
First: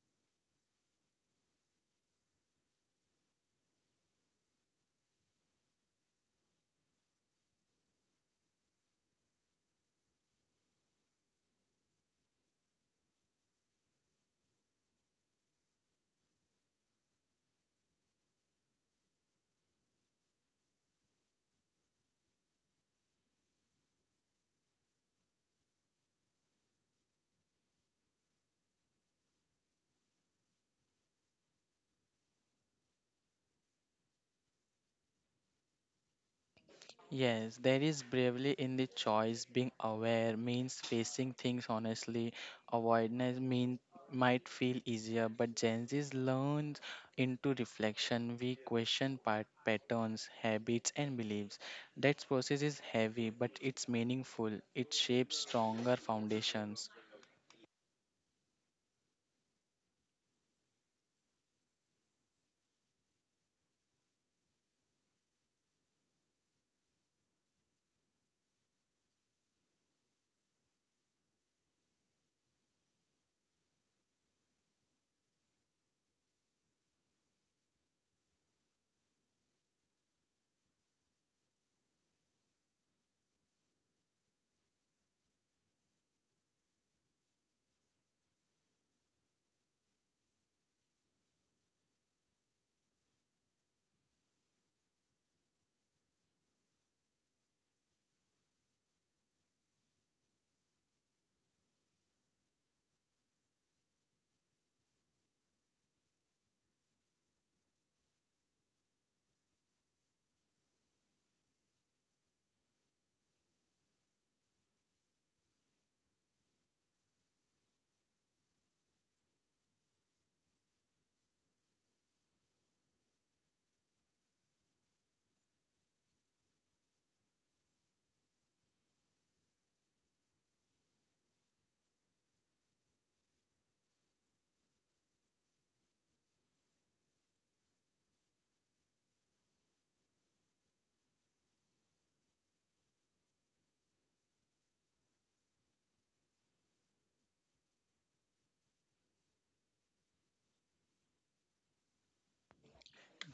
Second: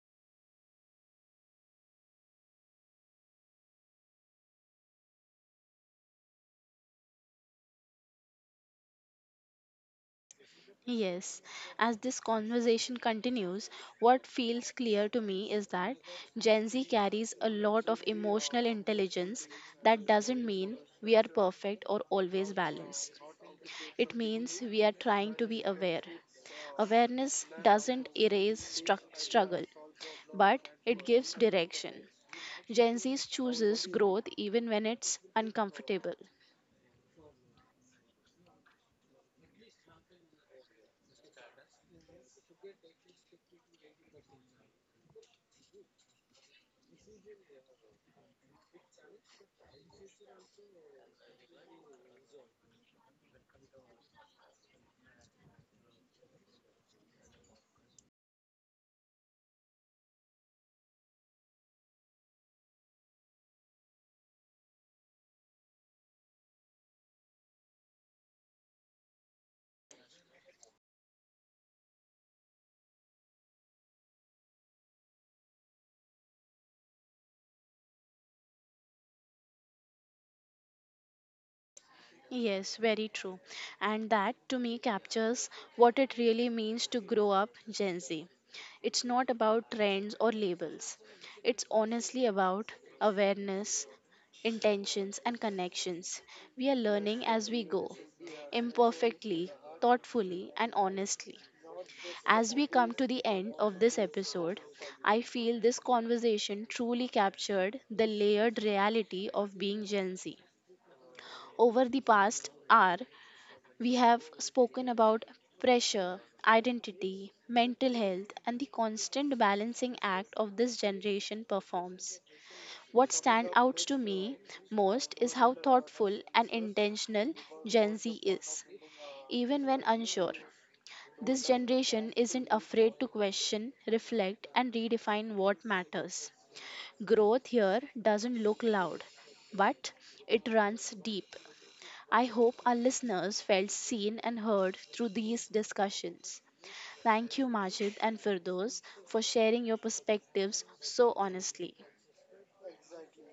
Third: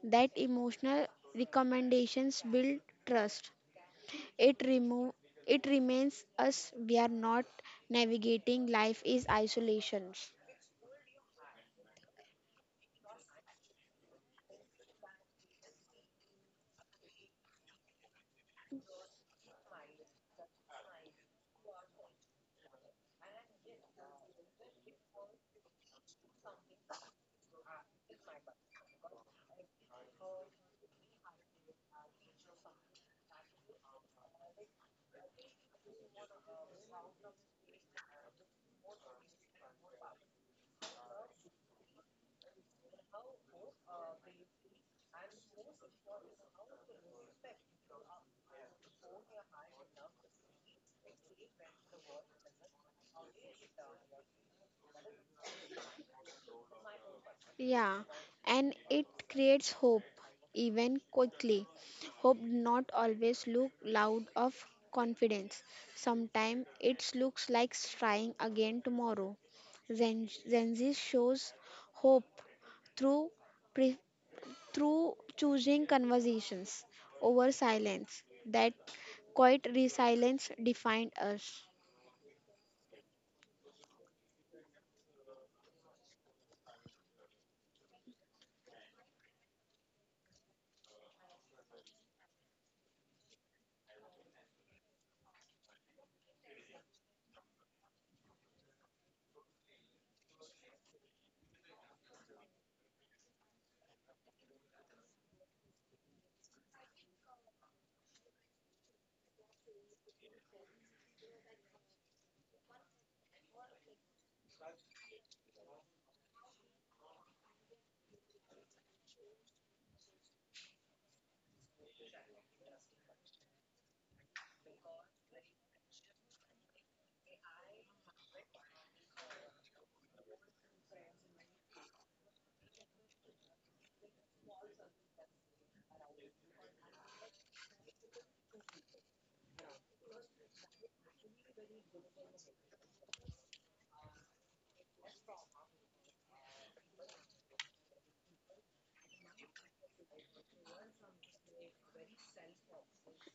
That emotional recommendations build trust. It remove it remains us we are not navigating life is isolations. Yes, as this conversation continues, what feels clear to me is that Gen Z carries a lot of emotional intelligence. That doesn't mean we are perfect or always balanced. It means we are trying to be aware. Awareness doesn't erase struck struggle, but it gives direction. Gen Z chooses growth even when it's uncomfortable. Yes, there is bravery in the choice. Being aware means facing things honestly. Avoidance mean might feel easier, but Gen Z learns into reflection. We question patterns, habits, and beliefs. That process is heavy, but it's meaningful. It shapes stronger foundations. Yeah, and it creates hope, even quickly. Hope not always look loud of confidence. Sometimes it looks like trying again tomorrow. Zenzi shows hope through pre- through choosing conversations over silence. That quiet resilience defined us. Yes, very true. And that to me captures what it really means to grow up Gen Z. It's not about trends or labels, it's honestly about awareness, intentions, and connections. We are learning as we go, imperfectly, thoughtfully, and honestly. As we come to the end of this episode, I feel this conversation truly captured the layered reality of being Gen Z. Over the past hour, we have spoken about pressure, identity, mental health, and the constant balancing act of this generation performs. What stands out to me most is how thoughtful and intentional Gen Z is, even when unsure. This generation isn't afraid to question, reflect, and redefine what matters. Growth here doesn't look loud, but it runs deep. I hope our listeners felt seen and heard through these discussions. Thank you, Majid and Firdos, for sharing your perspectives so honestly.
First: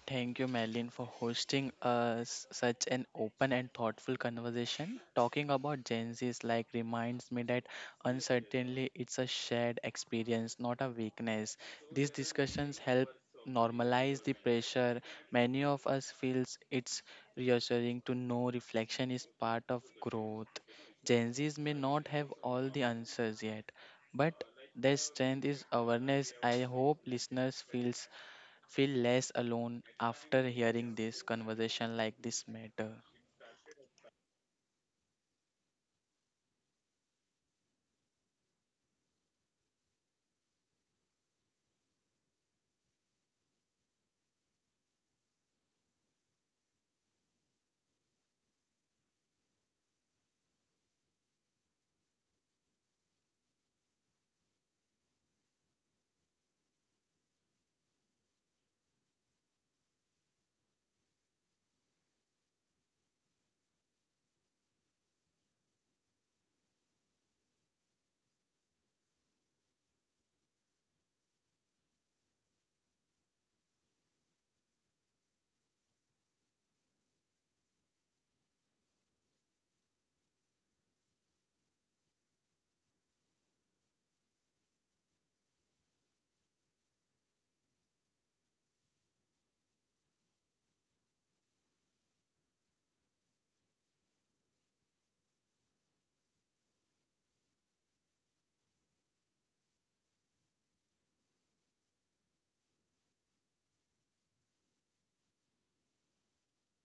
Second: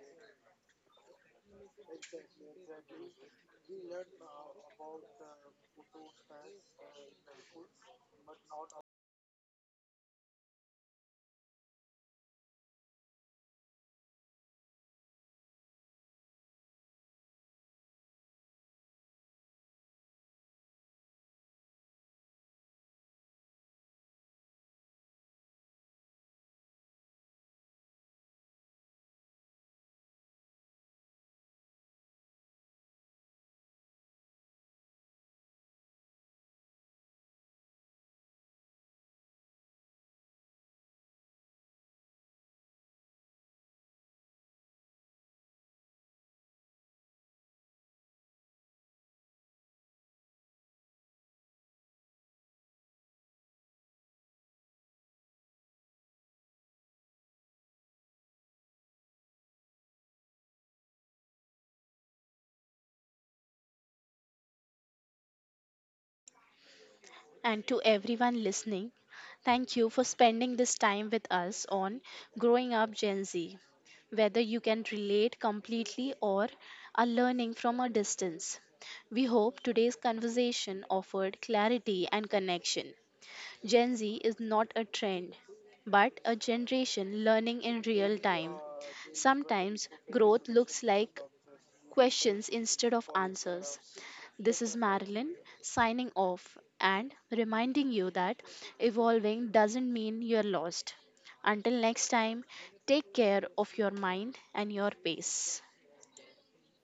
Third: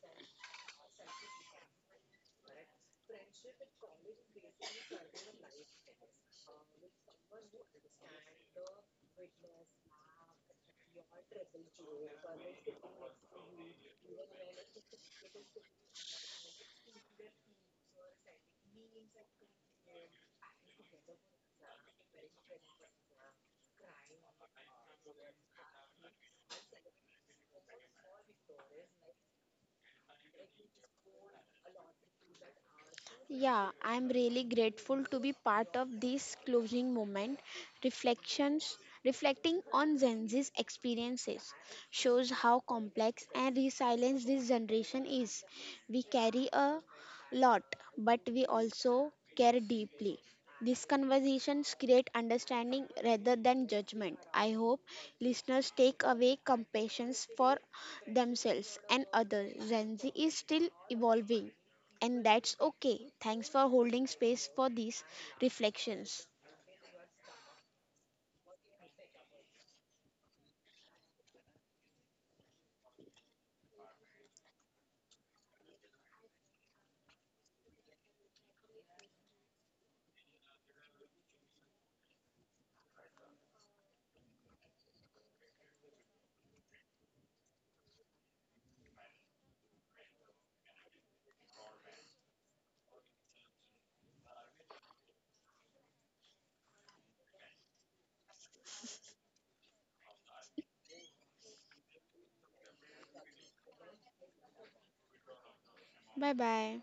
Thank you, Madeline, for hosting us such an open and thoughtful conversation. Talking about Gen Z's like reminds me that uncertainty it's a shared experience, not a weakness. These discussions help normalize the pressure. Many of us feels it's reassuring to know reflection is part of growth. Gen Z's may not have all the answers yet, but their strength is awareness. I hope listeners feel less alone after hearing this conversation like this matter. Yeah, I'm really grateful to be part of this closing moment. Reflections Reflecting on Gen Z's experiences shows how complex and resilient this generation is. We carry a lot, but we also care deeply. These conversations create understanding rather than judgment. I hope listeners take away compassion for themselves and others. Gen Z is still evolving and that's okay. Thanks for holding space for these reflections. And to everyone listening, thank you for spending this time with us on Growing Up Gen Z. Whether you can relate completely or are learning from a distance, we hope today's conversation offered clarity and connection. Gen Z is not a trend, but a generation learning in real time. Sometimes growth looks like questions instead of answers. This is Marilyn signing off and reminding you that evolving doesn't mean you're lost. Until next time, take care of your mind and your pace. Bye bye.